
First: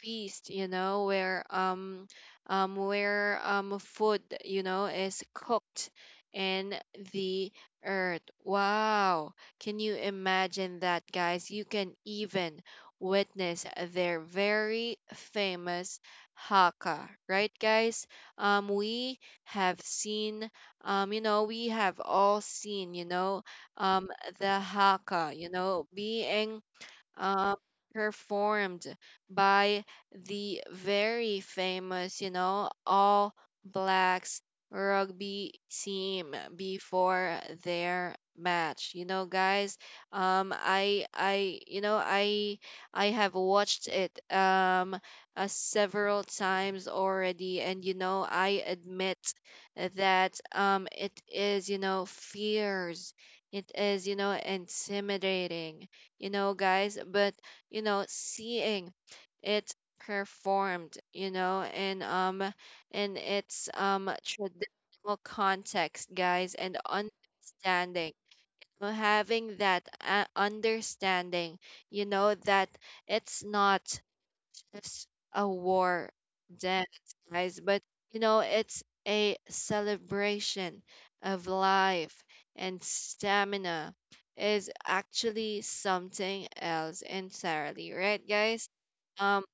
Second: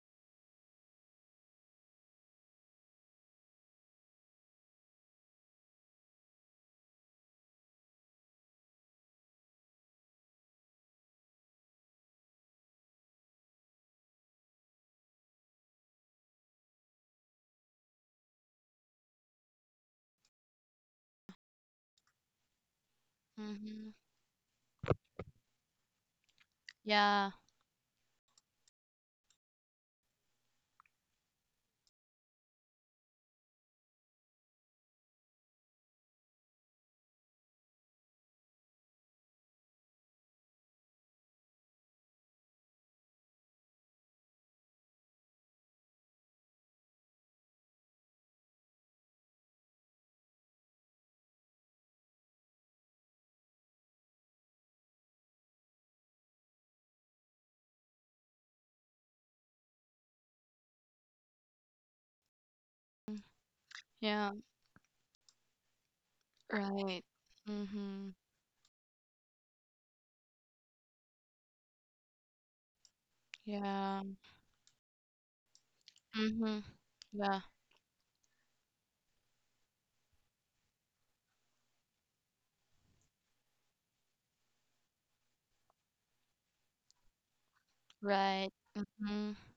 Speaker 1: feast. You know, where food, you know, is cooked in the earth. Wow! Can you imagine that, guys? You can even witness their very famous haka, right, guys? We have seen, we have all seen, you know,
Speaker 2: hmm
Speaker 1: um, the haka, you know, being
Speaker 2: Yeah.
Speaker 1: uh, performed by the very famous, you know, All Blacks rugby team before their match. You know, guys, I, you know, I have watched it several times already, and you know, I admit that it is, you know, fears. It is, you know, intimidating, you know, guys. But, you know, seeing it performed, you know, in its
Speaker 2: Yeah.
Speaker 1: traditional context, guys, and
Speaker 2: Right. hmm
Speaker 1: understanding. You Having that understanding, you know, that it's
Speaker 2: Yeah.
Speaker 1: not just a war
Speaker 2: hmm
Speaker 1: dance,
Speaker 2: Yeah.
Speaker 1: guys, but you know, it's a celebration of life and stamina is actually something else entirely, right,
Speaker 2: Right.
Speaker 1: guys?
Speaker 2: hmm
Speaker 1: Um,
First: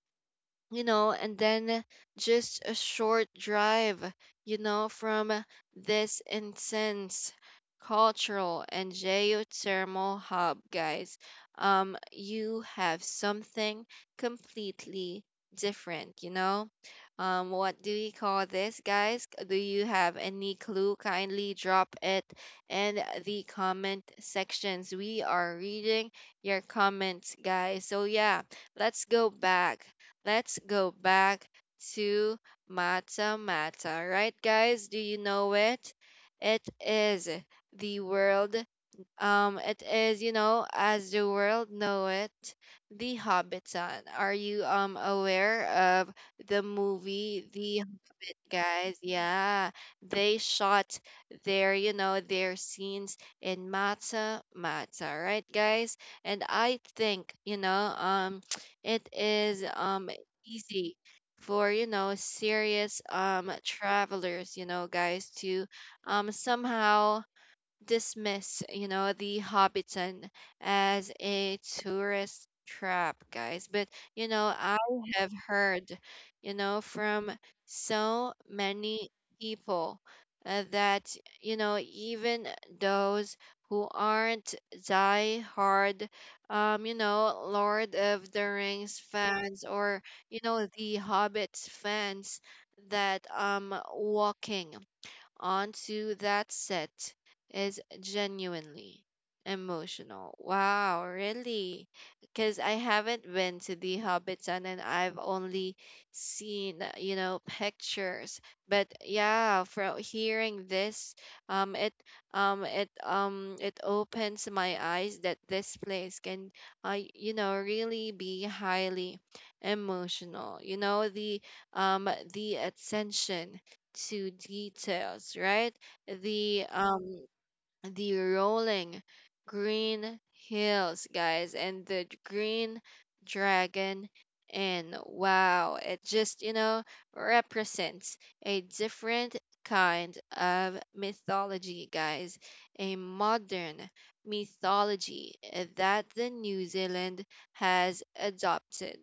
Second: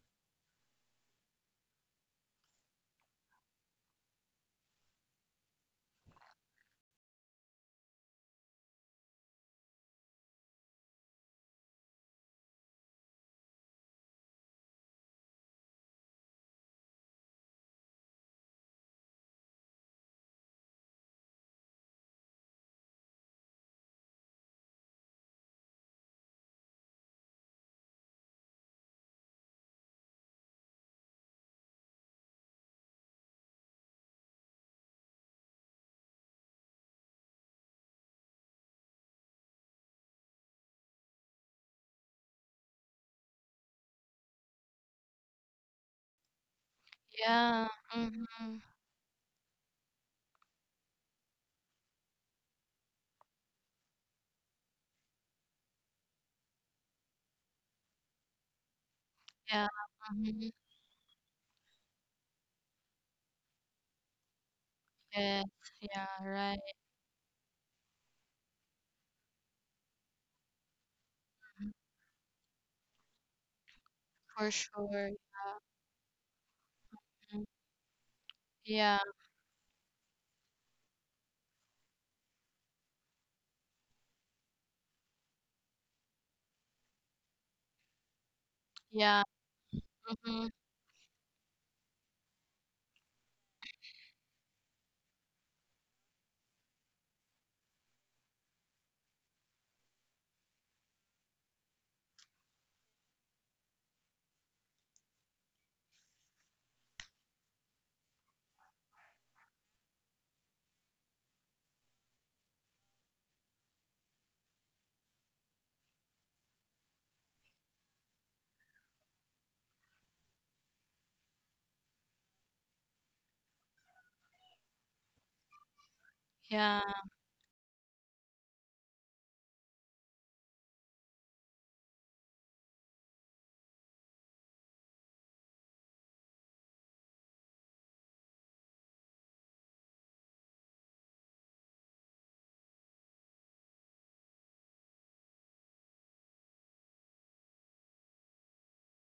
Speaker 1: you know, and then just a short drive, you know, from this intense cultural and geothermal hub, guys. You have something completely different, you know. What do you call this, guys? Do you have any clue? Kindly drop it in the comment sections. We are reading your comments, guys. So yeah, let's go back let's go back to Mata Mata. Right, guys? Do you know it? It is the world it is, you know, as the world know it, The Hobbiton. Are you aware of the movie
Speaker 2: Yeah.
Speaker 1: The Hobbit,
Speaker 2: hmm
Speaker 1: guys? Yeah, they shot their, you know, their scenes in Mata Mata, right, guys? And I think, you know, it is
Speaker 2: Yeah. hmm
Speaker 1: easy for, you know, serious travelers, you know, guys,
Speaker 2: Yes.
Speaker 1: to
Speaker 2: Yeah. Right.
Speaker 1: somehow dismiss, you know, the Hobbiton as a tourist trap, guys. But, you know,
Speaker 2: For
Speaker 1: I
Speaker 2: sure.
Speaker 1: have
Speaker 2: Yeah.
Speaker 1: heard, you know, from
Speaker 2: Mhm.
Speaker 1: so
Speaker 2: Yeah.
Speaker 1: many people that, you know, even those who aren't die hard, you know, Lord of the Rings
Speaker 2: Yeah.
Speaker 1: fans, or, you
Speaker 2: hmm
Speaker 1: know, the Hobbit fans, that walking onto that set is genuinely emotional. Wow, really? Because I haven't been to the Hobbiton and I've only seen, you know, pictures. But yeah, from hearing this, um, it, it opens my eyes that this place can, you know, really be highly emotional. You know, um, the attention to details, right? The
Speaker 2: Yeah.
Speaker 1: um, the rolling green hills, guys, and the green dragon. And wow, it just, you know, represents a different kind of mythology, guys, a modern mythology, that the New Zealand has adopted.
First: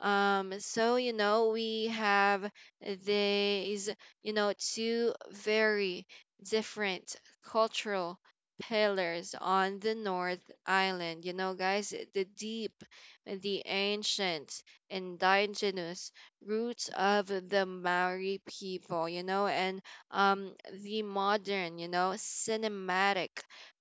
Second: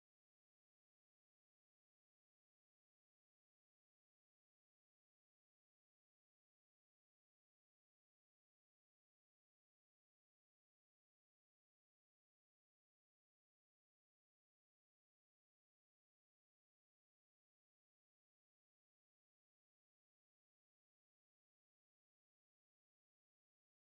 Speaker 1: So, you know, we have these, you know, two very different cultural pillars on the North Island. You know, guys, the deep, the ancient, indigenous roots of the Maori people, you know, and um, the modern, you know, cinematic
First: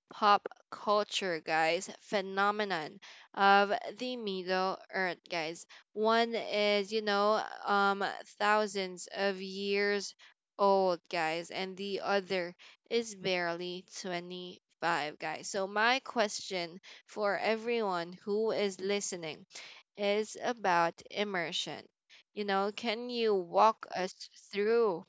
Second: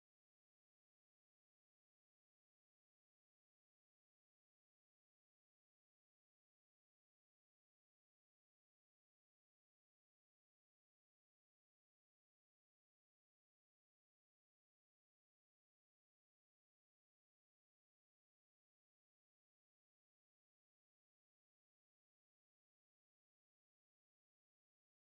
Speaker 1: pop culture, guys, phenomenon of the Middle Earth, guys. One is, you know, thousands of years old, guys, and the other is barely 25, guys. So, my question for everyone who is listening is about immersion. You know, can you walk us through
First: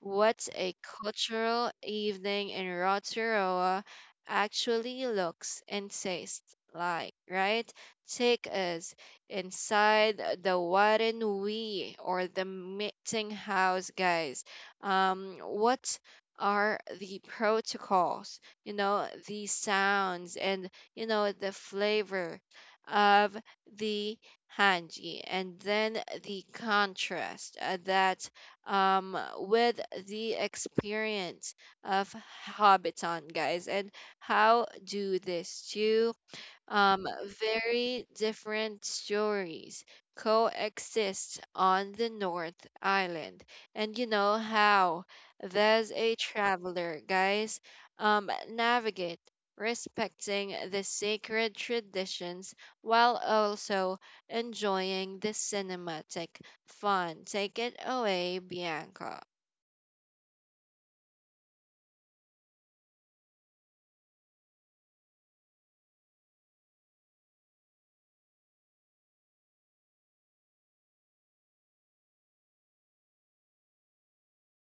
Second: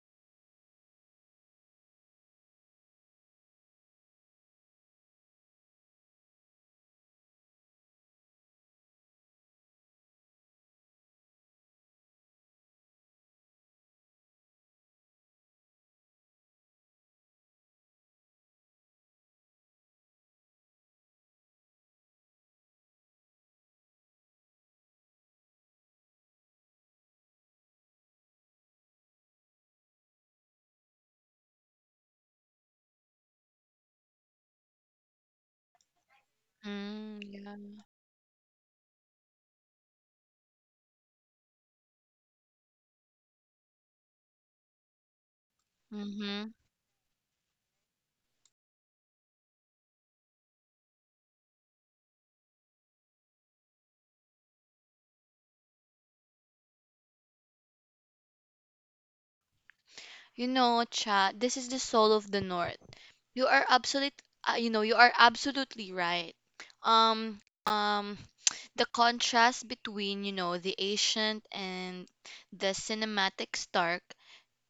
Speaker 1: what a cultural evening in Rotorua actually looks and tastes like, right? Take us inside the Warenui or the meeting house, guys. What are the protocols? The sounds and the flavor of the hanji, and then the contrast that with the experience of Hobbiton, guys, and how do this too um,
Speaker 2: Yeah.
Speaker 1: very different stories coexist on the North Island. And you know how there's a
Speaker 2: hmm
Speaker 1: traveler, guys, navigate respecting the sacred traditions while also enjoying the cinematic fun. Take it away, Bianca.
Speaker 2: You know, chat, this is the soul of the North. You are absolute, you know, you are absolutely right. Um, um, the contrast between, you know, the ancient and the cinematic Stark,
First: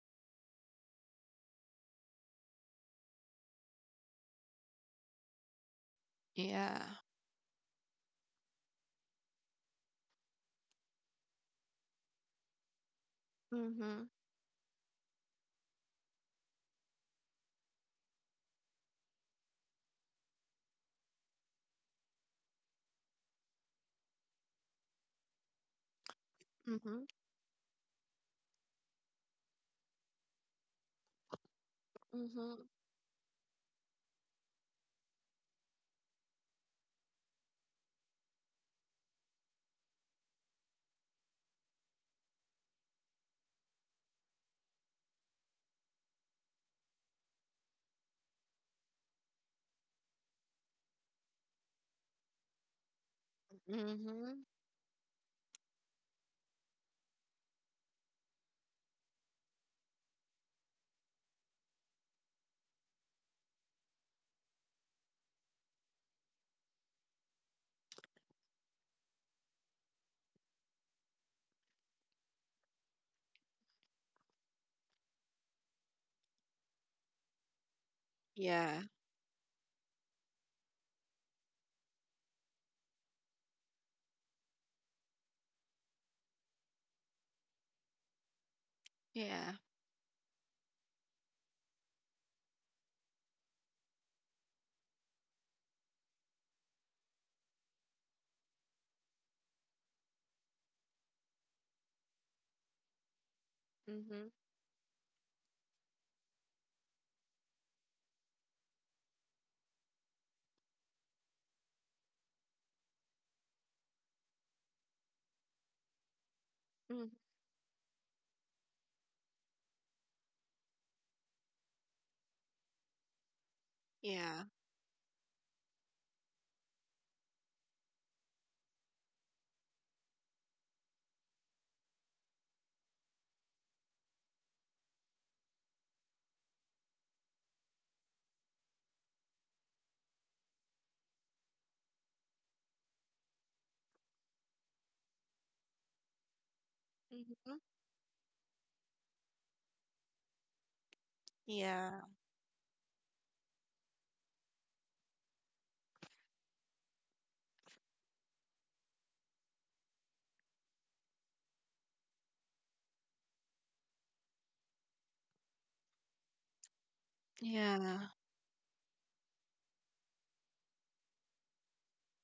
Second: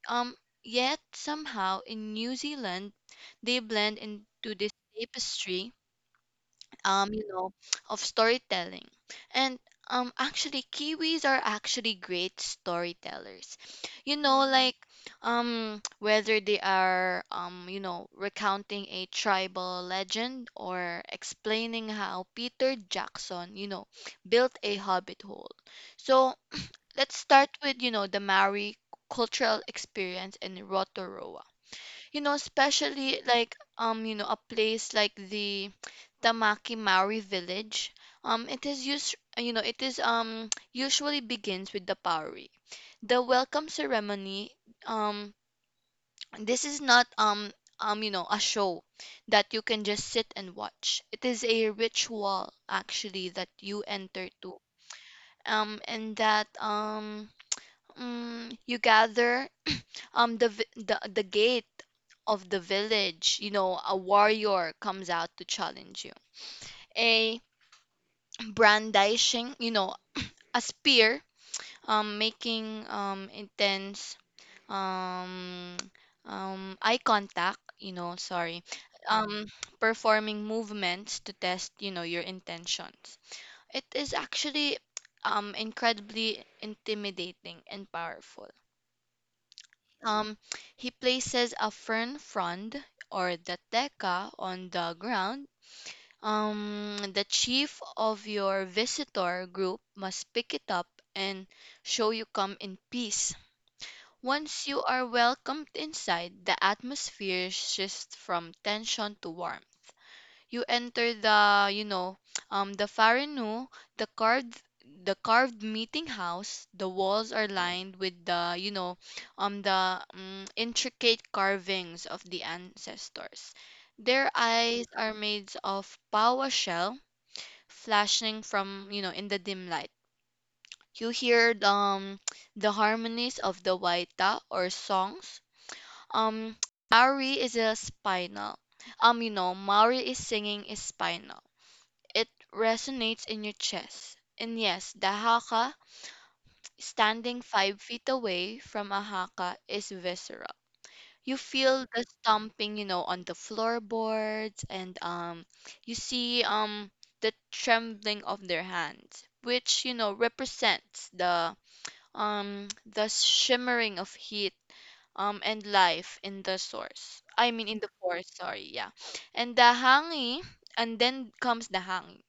Speaker 2: um, yet somehow in New Zealand, they blend into this tapestry,
Speaker 1: Yeah.
Speaker 2: you know, of storytelling. And actually, Kiwis are actually great storytellers.
Speaker 1: Mm-hmm.
Speaker 2: You know, like whether they are you know, recounting a tribal legend or explaining how Peter Jackson, you know, built a hobbit hole. So
Speaker 1: Mm-hmm.
Speaker 2: let's start with, you know, the Maori cultural experience in Rotorua, you know,
Speaker 1: Mm-hmm.
Speaker 2: especially like, you know, a place like the Tamaki Maori village. It is used, you know, it is usually begins with the pauri. The welcome ceremony, um, this is not you know, a show that you can just sit and watch. It is a ritual actually that you enter
Speaker 1: Mm-hmm.
Speaker 2: to. And that you gather the gate of the village, you know, a warrior comes out to challenge you. A brandishing, you know, a spear, making intense um eye contact, you know, sorry,
Speaker 1: Yeah.
Speaker 2: um performing movements to test, you know, your intentions. It is actually incredibly intimidating and powerful.
Speaker 1: Yeah.
Speaker 2: Um, he places a fern frond or the teka on the ground. The chief of your visitor group must pick it up and show you come in peace.
Speaker 1: Mm-hmm.
Speaker 2: Once you are welcomed inside, the atmosphere shifts from tension to warmth. You enter the, you know, the farinu, the carved the carved meeting house. The
Speaker 1: Mm-hmm.
Speaker 2: walls are lined with the, you know, the intricate carvings of the ancestors. Their
Speaker 1: Yeah.
Speaker 2: eyes are made of power shell, flashing from, you know, in the dim light. You hear the harmonies of the waita or songs. um Maori is a spinal Maori is singing is spinal. It resonates in your chest. And yes, the haka, standing
Speaker 1: Mhm.
Speaker 2: 5 feet away from a haka, is visceral. You feel the
Speaker 1: Yeah.
Speaker 2: stomping, you know, on the floorboards, and you see the trembling of their hands, which you know represents the shimmering of heat and life in the source. I mean, in the
Speaker 1: Yeah.
Speaker 2: forest. Sorry, yeah. And the hangi, and then comes the hangi.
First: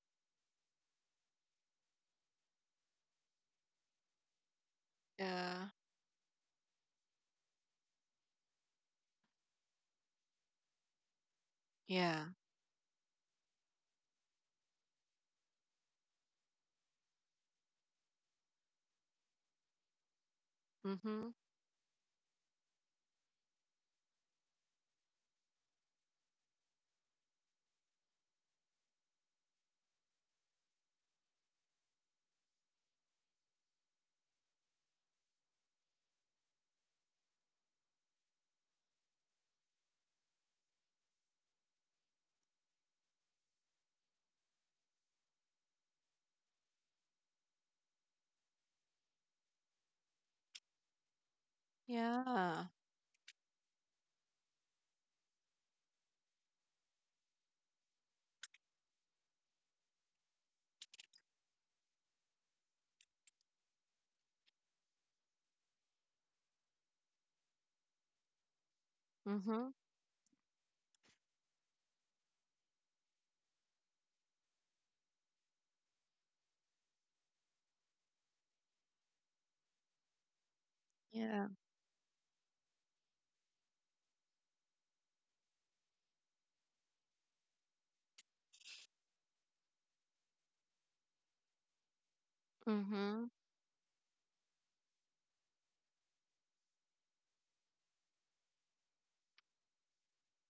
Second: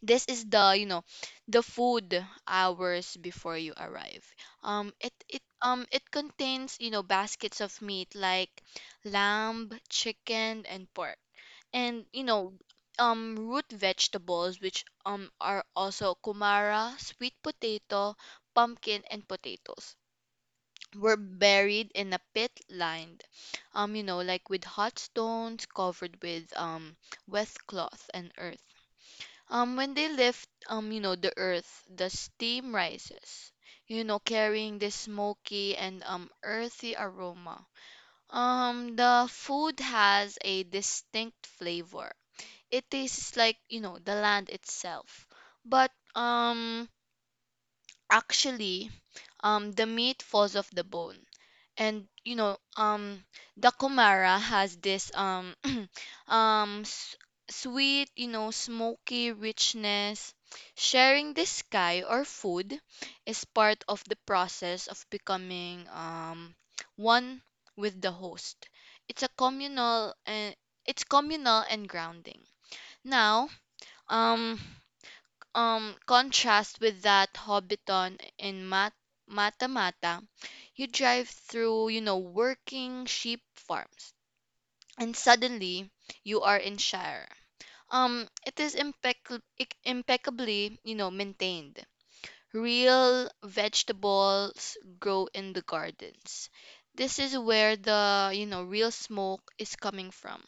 Speaker 2: This is the, you know, the food. Hours before you arrive,
Speaker 1: Yeah.
Speaker 2: it contains, you know, baskets of meat like lamb, chicken, and pork, and
Speaker 1: Yeah.
Speaker 2: you know, root vegetables, which are also kumara, sweet potato, pumpkin, and potatoes, were
Speaker 1: Mhm.
Speaker 2: buried in a pit lined, you know, like with hot stones covered with wet cloth and earth. When they lift, you know, the earth, the steam rises, you know, carrying this smoky and earthy aroma. The food has a distinct flavor. It tastes like, you know, the land itself. But actually, the meat falls off the bone, and you know,
Speaker 1: Yeah.
Speaker 2: the kumara has this um s- sweet, you know, smoky richness. Sharing the sky or food is part of the process of becoming one with the host. it's a
Speaker 1: Mhm.
Speaker 2: communal and it's communal and grounding. Now, um contrast with that Hobbiton in Mata Mata, you drive
Speaker 1: Yeah.
Speaker 2: through, you know, working sheep farms, and suddenly you are in Shire. It is impeccably, you know, maintained.
Speaker 1: Mhm.
Speaker 2: Real vegetables grow in the gardens. This is where the, you know, real smoke is coming from.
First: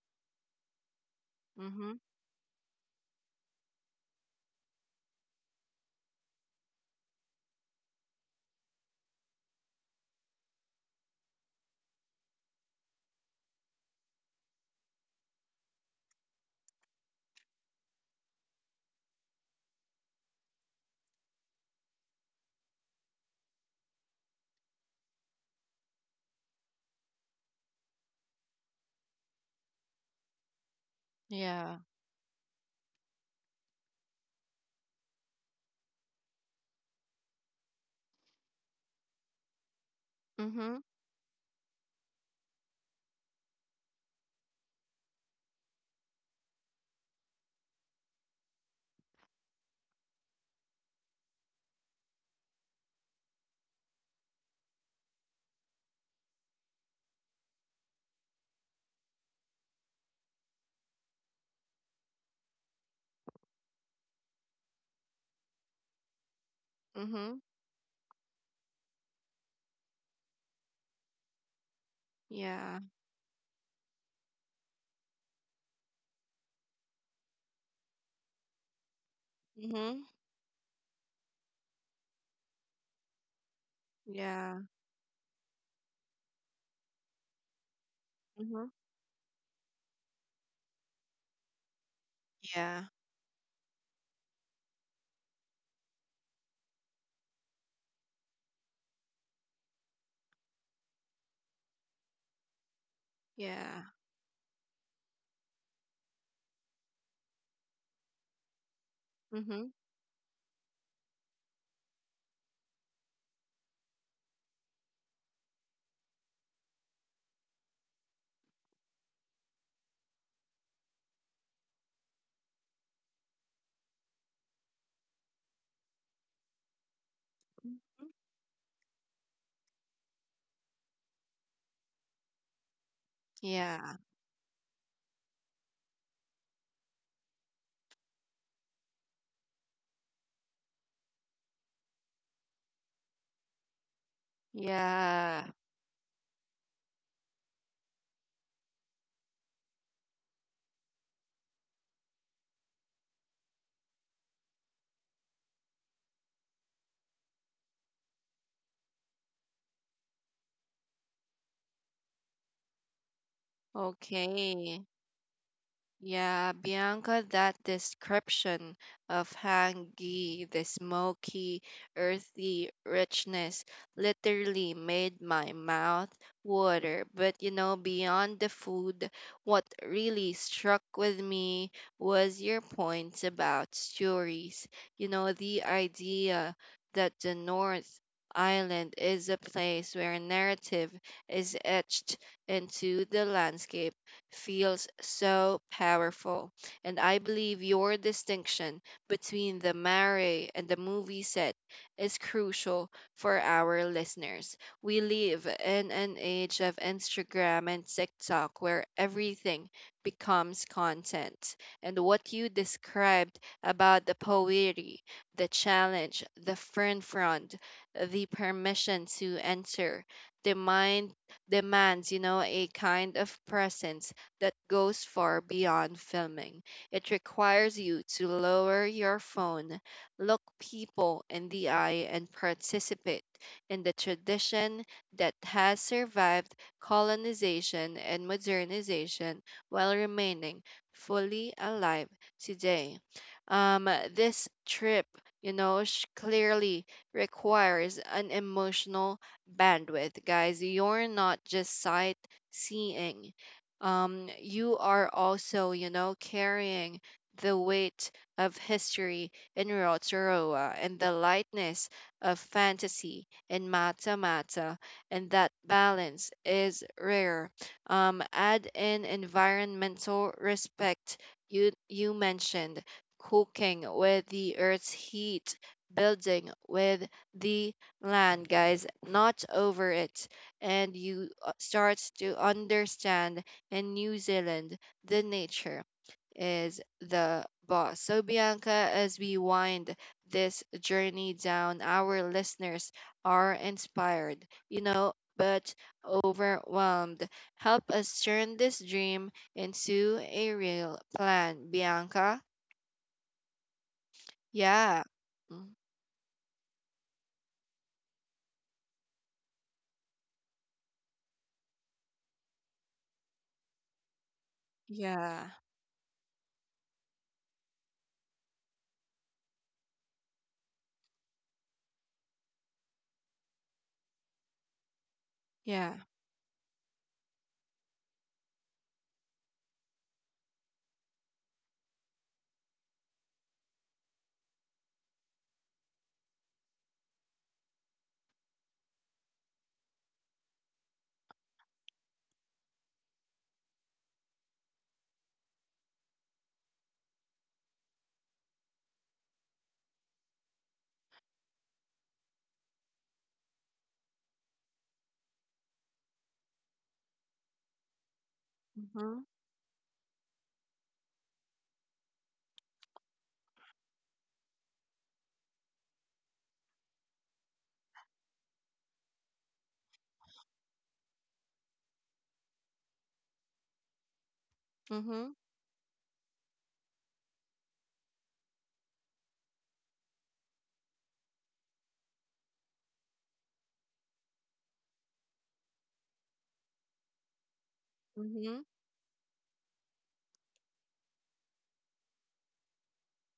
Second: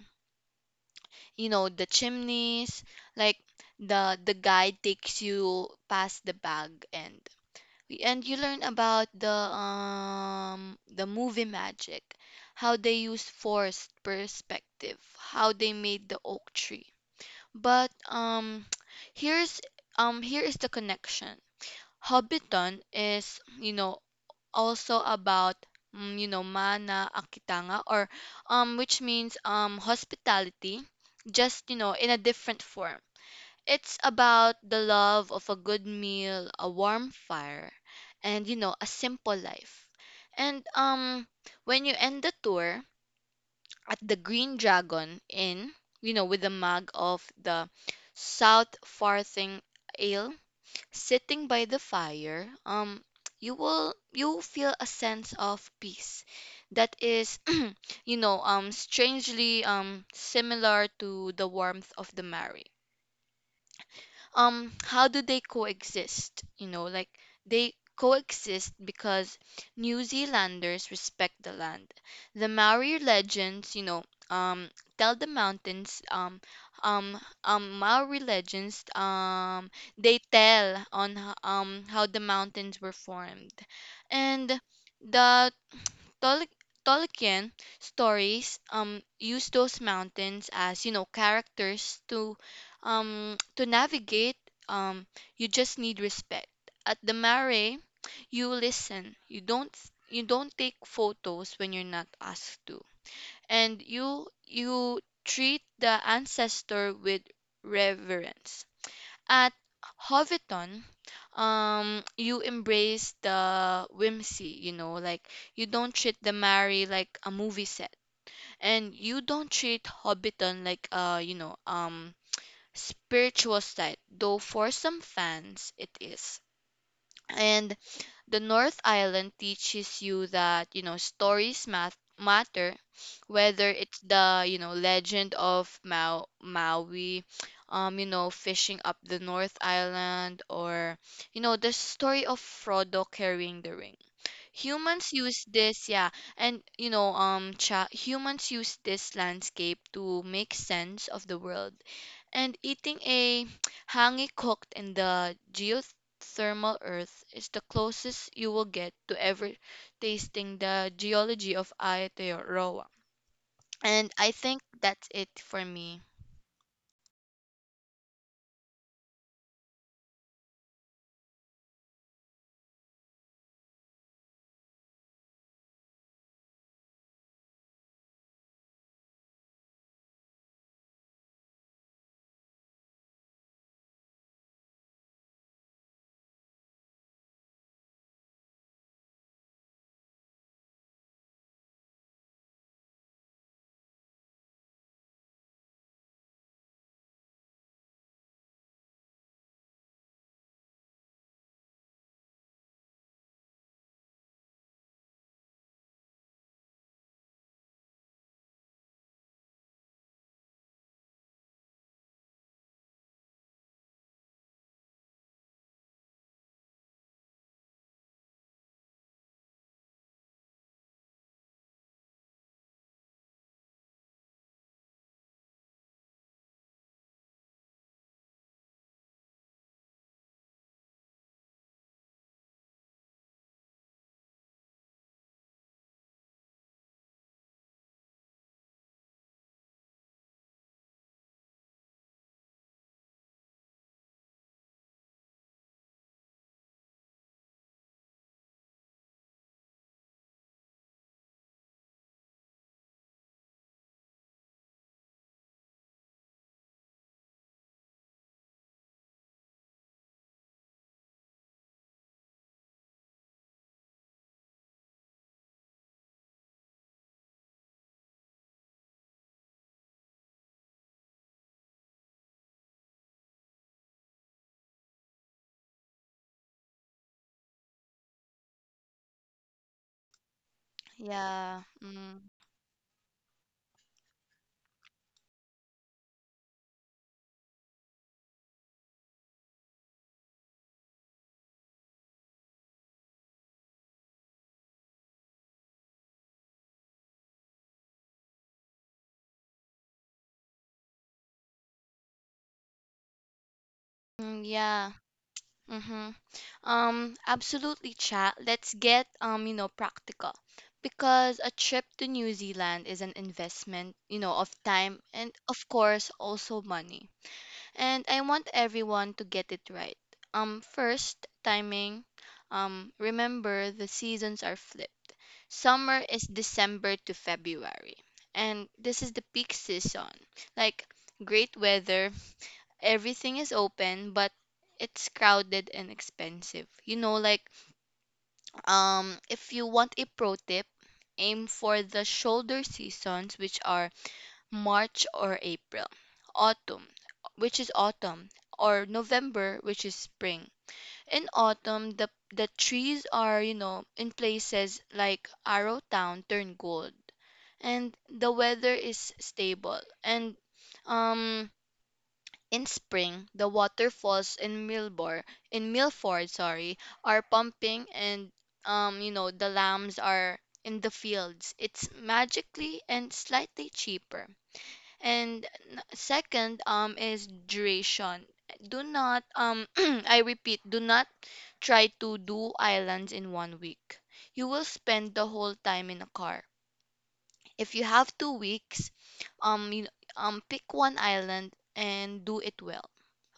Speaker 2: You know, the
Speaker 1: Mhm.
Speaker 2: chimneys, like the guide takes you past the bag and you learn about the movie magic, how they used forced perspective, how they made the oak tree. But here's here is the connection. Hobbiton is, you know, also about you know, mana akitanga, or which means hospitality, just you
Speaker 1: Yeah.
Speaker 2: know, in a different form. It's about the love of a good meal, a warm fire, and you know, a simple life. And
Speaker 1: Mhm.
Speaker 2: when you end the tour at the Green Dragon Inn, you know, with a mug of the South Farthing ale, sitting by the fire, you will feel a sense of peace that is you know, strangely similar to the warmth of the Mary. How do they coexist, you know? Like
Speaker 1: Mhm.
Speaker 2: they coexist because New Zealanders respect the land. The
Speaker 1: Yeah.
Speaker 2: Maori legends, you know, um tell the mountains maori legends
Speaker 1: Mhm.
Speaker 2: they tell on how the mountains were formed. And
Speaker 1: Yeah.
Speaker 2: the Tol- Tolkien stories
Speaker 1: Mhm.
Speaker 2: use those mountains as, you know, characters to
Speaker 1: Yeah.
Speaker 2: to navigate. um you just need respect. At the mare, you listen. You don't, you don't take photos when you're not asked to, and
Speaker 1: Yeah.
Speaker 2: you treat the ancestor with reverence. At
Speaker 1: Mhm.
Speaker 2: Hobbiton, you embrace the whimsy, you know, like you don't treat the Mary like a movie set, and you don't treat Hobbiton like a, you know, spiritual site, though for some fans it is. And
Speaker 1: Mhm.
Speaker 2: the North Island teaches you that, you know, stories math matter, whether
Speaker 1: Yeah.
Speaker 2: it's the, you know, legend of Maui, you know, fishing up the North Island, or you know, the story of Frodo carrying the ring. Humans use
Speaker 1: Yeah.
Speaker 2: this, yeah, and you know, humans use this landscape to make sense of the world. And eating a hangi cooked in the geothermal earth is the closest you will get to ever tasting the geology of Aotearoa. And I think
Speaker 1: Okay.
Speaker 2: that's it for me.
Speaker 1: Yeah, Bianca, that description of hangi, the smoky, earthy richness, literally made my mouth water. But you know, beyond the food, what really struck with me was your point about stories. You know, the idea that the North Island is a place where narrative is etched into the landscape feels so powerful. And I believe your distinction between the mare and the movie set is crucial for our listeners. We live in an age of Instagram and TikTok where everything becomes content. And what you described about the poetry, the challenge, the friend front, the permission to enter, the mind demands, you know, a kind of presence that goes far beyond filming. It requires you to lower your phone, look people in the eye, and participate in the tradition that has survived colonization and modernization while remaining fully alive today. Um, this trip, you know, clearly requires an emotional bandwidth, guys. You're not just sightseeing. You are also, you know, carrying the weight of history in Rotorua and the lightness of fantasy in Mata Mata, and that balance is rare. Add in environmental respect you mentioned, cooking with the earth's heat, building with the land, guys, not over it, and you
Speaker 2: Yeah.
Speaker 1: start to understand in New Zealand, the nature is the boss. So, Bianca, as we wind this journey down, our listeners are inspired, you know, but overwhelmed. Help us turn this dream into a real plan, Bianca.
Speaker 2: Yeah.
Speaker 1: Yeah. Mm.
Speaker 2: Mm-hmm. Absolutely, chat. Let's get, you know, practical. Because a trip to New Zealand is an investment, you know, of time and
Speaker 1: Yeah.
Speaker 2: of course also money. And I want everyone to get it right. First, timing. Remember the seasons are flipped.
Speaker 1: Yeah.
Speaker 2: Summer is December to February, and this is the peak season. Like great weather, everything is open, but it's crowded and expensive. You know, like if you want a pro tip, aim for the shoulder seasons, which are March or April. Autumn, which is autumn, or November, which is spring. In autumn, the trees are, you know, in places like Arrowtown turn gold, and the weather is
Speaker 1: Mm-hmm.
Speaker 2: stable. And um, in spring, the waterfalls in Milford, sorry, are pumping, and you know, the lambs are in the fields. It's magically and slightly cheaper.
Speaker 1: Mm-hmm.
Speaker 2: And second is duration. Do not, I repeat, do not try to do islands in 1 week. You will spend the whole time in a car. If you have 2
Speaker 1: Mm-hmm.
Speaker 2: weeks, you, pick one island and do it well.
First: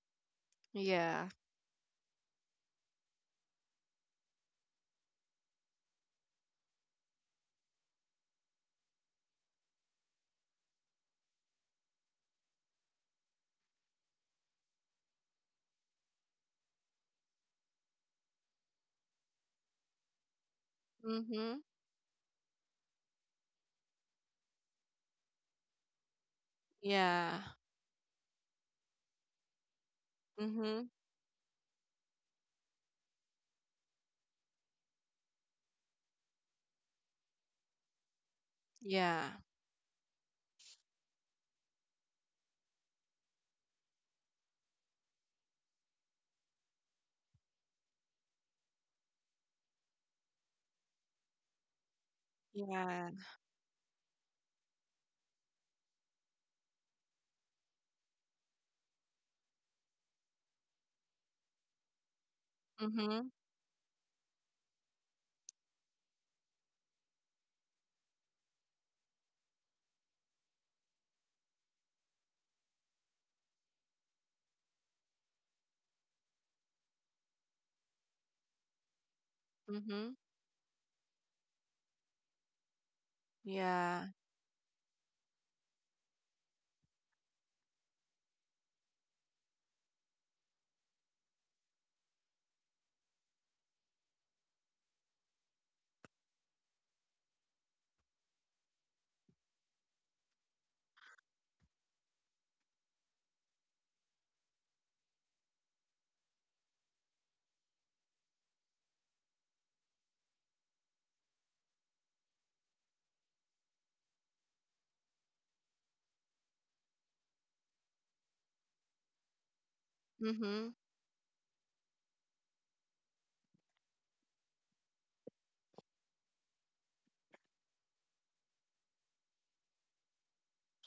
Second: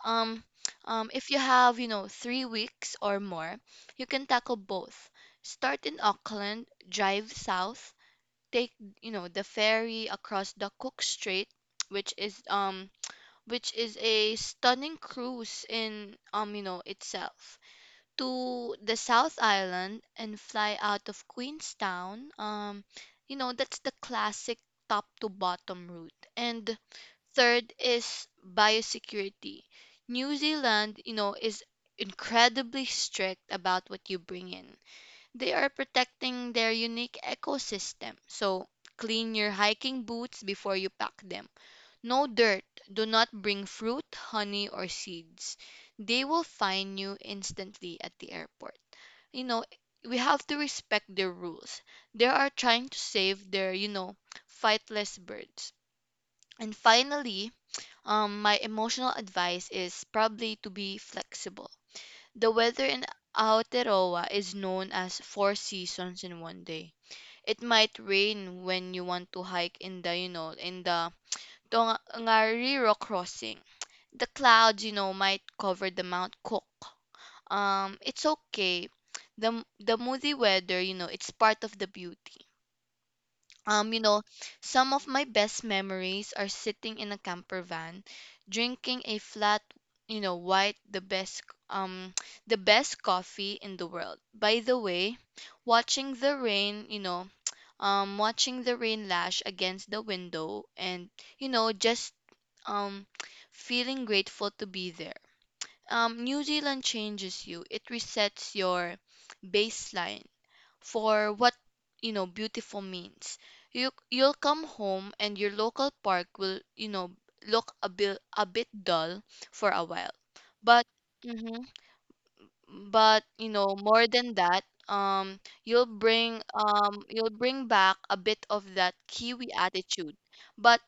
Speaker 2: Um
Speaker 1: Yeah.
Speaker 2: if you have, you know, 3 weeks or more, you can tackle both. Start in Auckland, drive south, take, you know, the ferry across the Cook Strait, which is a stunning cruise in, you know, itself, to the South Island, and fly out of
Speaker 1: Mm-hmm.
Speaker 2: Queenstown. You know, that's the classic top to bottom route. And
Speaker 1: Yeah.
Speaker 2: third is biosecurity. New
Speaker 1: Mm-hmm.
Speaker 2: Zealand, you know, is incredibly strict about what you bring in. They are protecting their unique ecosystem. So
Speaker 1: Yeah.
Speaker 2: clean your hiking boots before you pack them. No dirt. Do not bring fruit, honey, or seeds. They will fine you instantly at the airport. You know, we have to respect their rules. They are trying to
Speaker 1: Yeah.
Speaker 2: save their, you know, fightless birds. And finally, my emotional advice is probably to be flexible. The weather in
Speaker 1: Mm-hmm.
Speaker 2: Aotearoa is known as four seasons in 1 day. It might rain when you want to hike in the, you know, in the Tongariro crossing. The clouds, you know, might cover the Mount Cook. It's okay. The
Speaker 1: Mm-hmm.
Speaker 2: moody weather, you know, it's part of the beauty. You
Speaker 1: Yeah.
Speaker 2: know, some of my best memories are sitting in a camper van, drinking a flat, you know, white, the best um the best coffee in the world. By the way, watching the rain, you know, watching the rain lash against the window and, you know, just um feeling grateful to be there. New Zealand changes you. It resets your baseline for what, you know, beautiful means. You, you'll come home and your local park will, you know, look a bit dull for a while,
Speaker 1: Mm-hmm.
Speaker 2: but hmm but you know, more than that, you'll bring back a bit of that Kiwi attitude, but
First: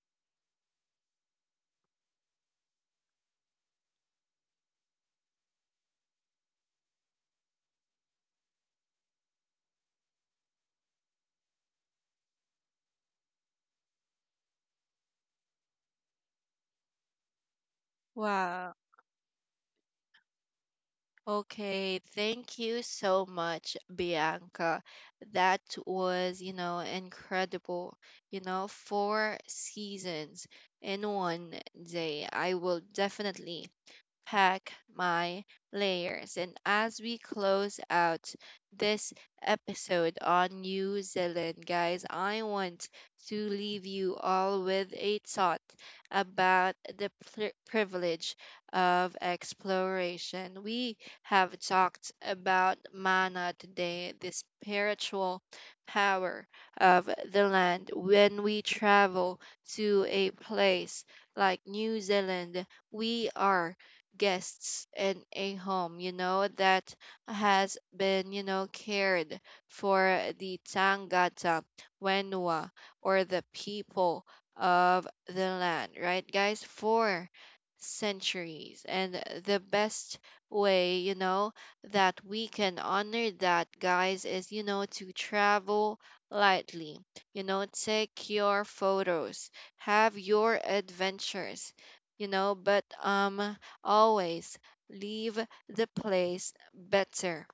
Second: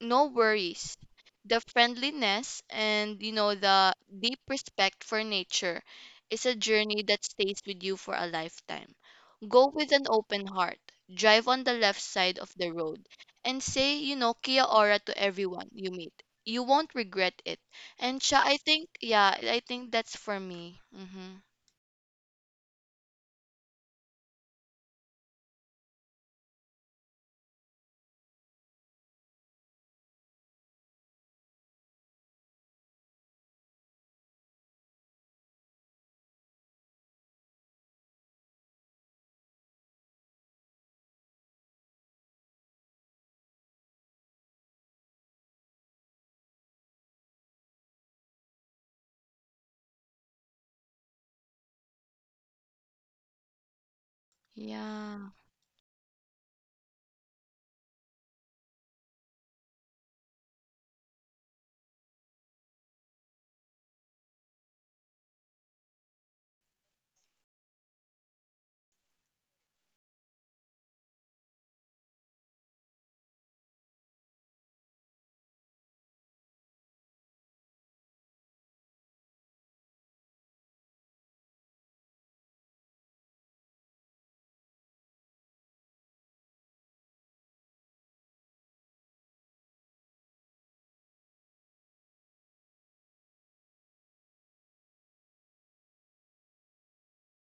Speaker 2: no worries, the friendliness and, you know, the deep respect for nature is a journey that stays with you for a lifetime. Go with an open heart, drive on the left side of the road, and say, you know, kia ora to everyone you meet. You won't regret it. And siya, i
Speaker 1: Wow.
Speaker 2: think yeah i think that's for me. Mm-hmm.
Speaker 1: Okay. Thank you so much, Bianca. That was, you know, incredible. You know, four seasons in one day. I will definitely pack my layers. And as we close out this episode on New Zealand, guys, I want to leave you all with a thought about the privilege of exploration. We have talked about mana today, the
Speaker 2: yeah
Speaker 1: spiritual power of the land. When we travel to a place like New Zealand, we are guests in a home, you know, that has been, you know, cared for the Tangata, Wenua, or the people of the land, right, guys? For centuries. And the best way, you know, that we can honor that, guys, is, you know, to travel lightly, you know, take your photos, have your adventures, you know, but always leave the place better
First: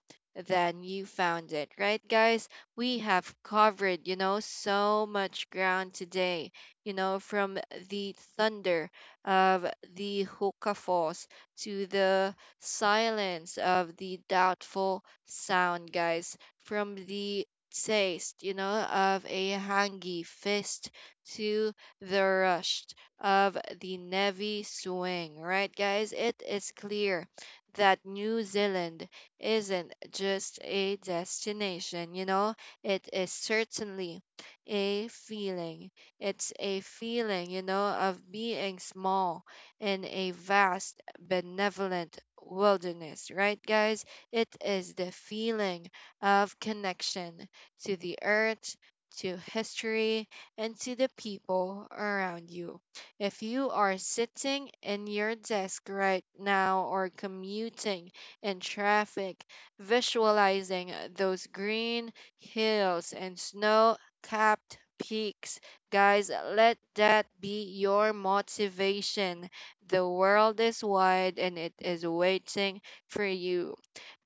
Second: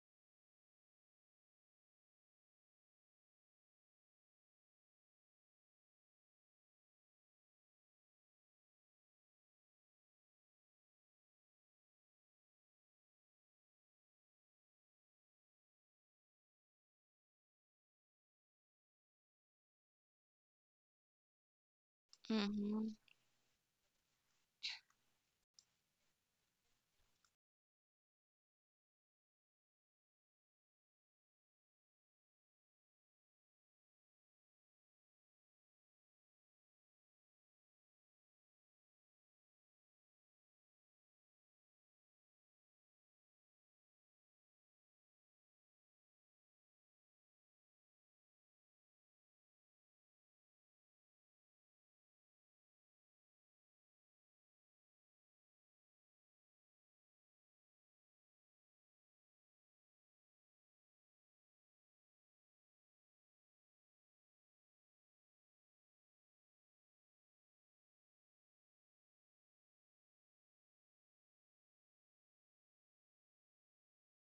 Speaker 1: than you found it, right, guys? We have covered, you know, so much ground today, you know, from the thunder of the Hoka Falls to the silence of the doubtful sound, guys, from the taste, you know, of a hangy fist to the rush
Speaker 2: mm-hmm.
Speaker 1: of the Navy Swing, right, guys? It is clear that New Zealand isn't just a destination, you know, it is certainly a feeling. It's a feeling, you know, of being small in a vast, benevolent wilderness, right, guys? It is the feeling of connection to the earth, to history, and to the people around you. If you are sitting in your desk right now or commuting in traffic, visualizing those green hills and snow capped peaks, guys, let that be your motivation. The world is wide and it is waiting for you.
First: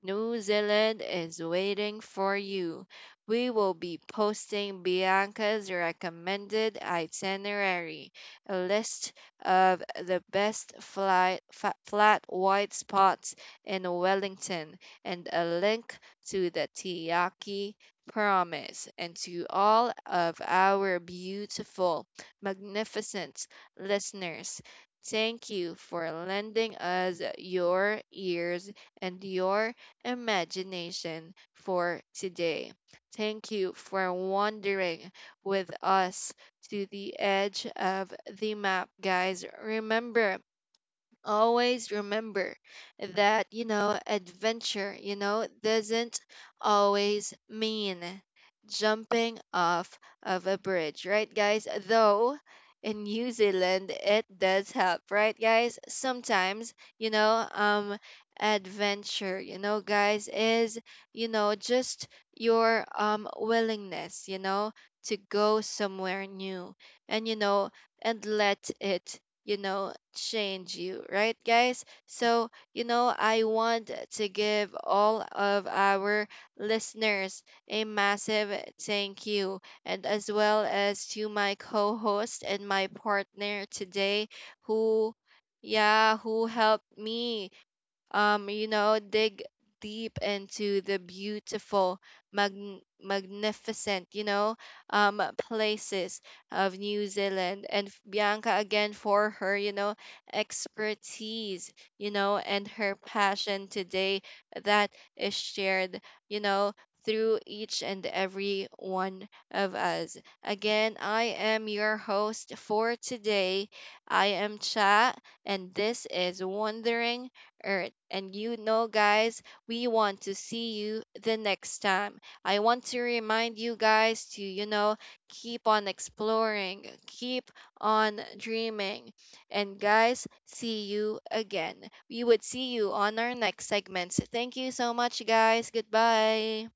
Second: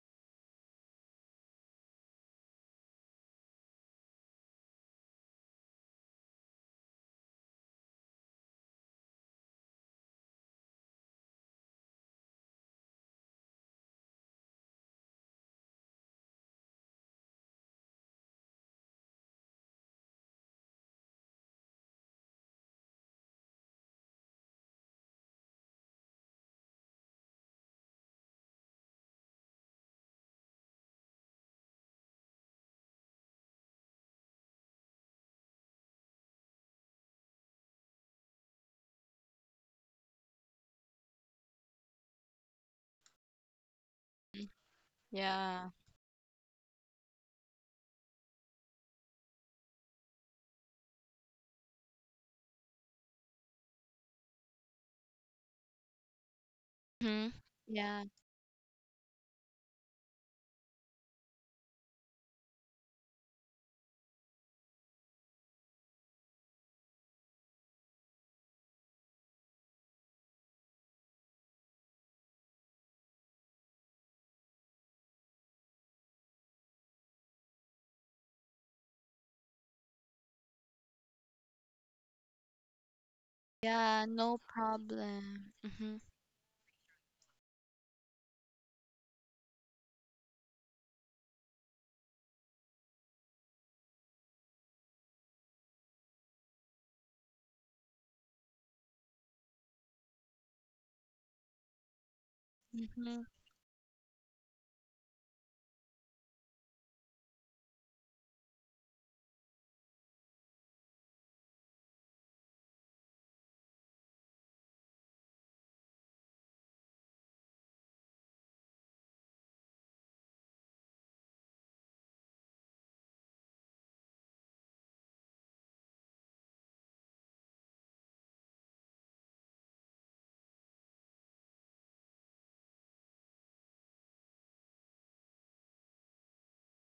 Speaker 1: New Zealand is waiting for you. We will be posting Bianca's recommended itinerary, a list of the best flat white spots in Wellington and a link to the Tiaki Promise and to all of our beautiful, magnificent listeners. Thank you for lending us your ears and your imagination for today. Thank you for wandering with us to the edge of the map, guys. Remember, always remember that, you know, adventure, you know,
Speaker 2: yeah
Speaker 1: doesn't always mean jumping off of a bridge, right, guys? Though in New Zealand, it does help, right, guys? Sometimes, you
Speaker 2: mm-hmm.
Speaker 1: know,
Speaker 2: yeah
Speaker 1: adventure, you know, guys, is, you know, just your willingness, you know, to go somewhere new and, you know, and let it, you know, change you, right, guys? So, you know, I want to give all of our listeners a massive thank you, and as well as to my co host and my partner
Speaker 2: yeah
Speaker 1: today
Speaker 2: no
Speaker 1: who,
Speaker 2: problem. Mm-hmm.
Speaker 1: yeah, who helped me you know, dig deep into the beautiful, magnificent, you know, places of New Zealand. And Bianca, again, for her, you know, expertise, you know, and her
Speaker 2: Mm-hmm.
Speaker 1: passion today that is shared, you know, through each and every one of us. Again, I am your host for today. I am Cha, and this is Wondering Earth. And you know, guys, we want to see you the next time. I want to remind you guys to, you know, keep on exploring, keep on dreaming. And, guys, see you again. We would see you on our next segments. Thank you so much, guys. Goodbye.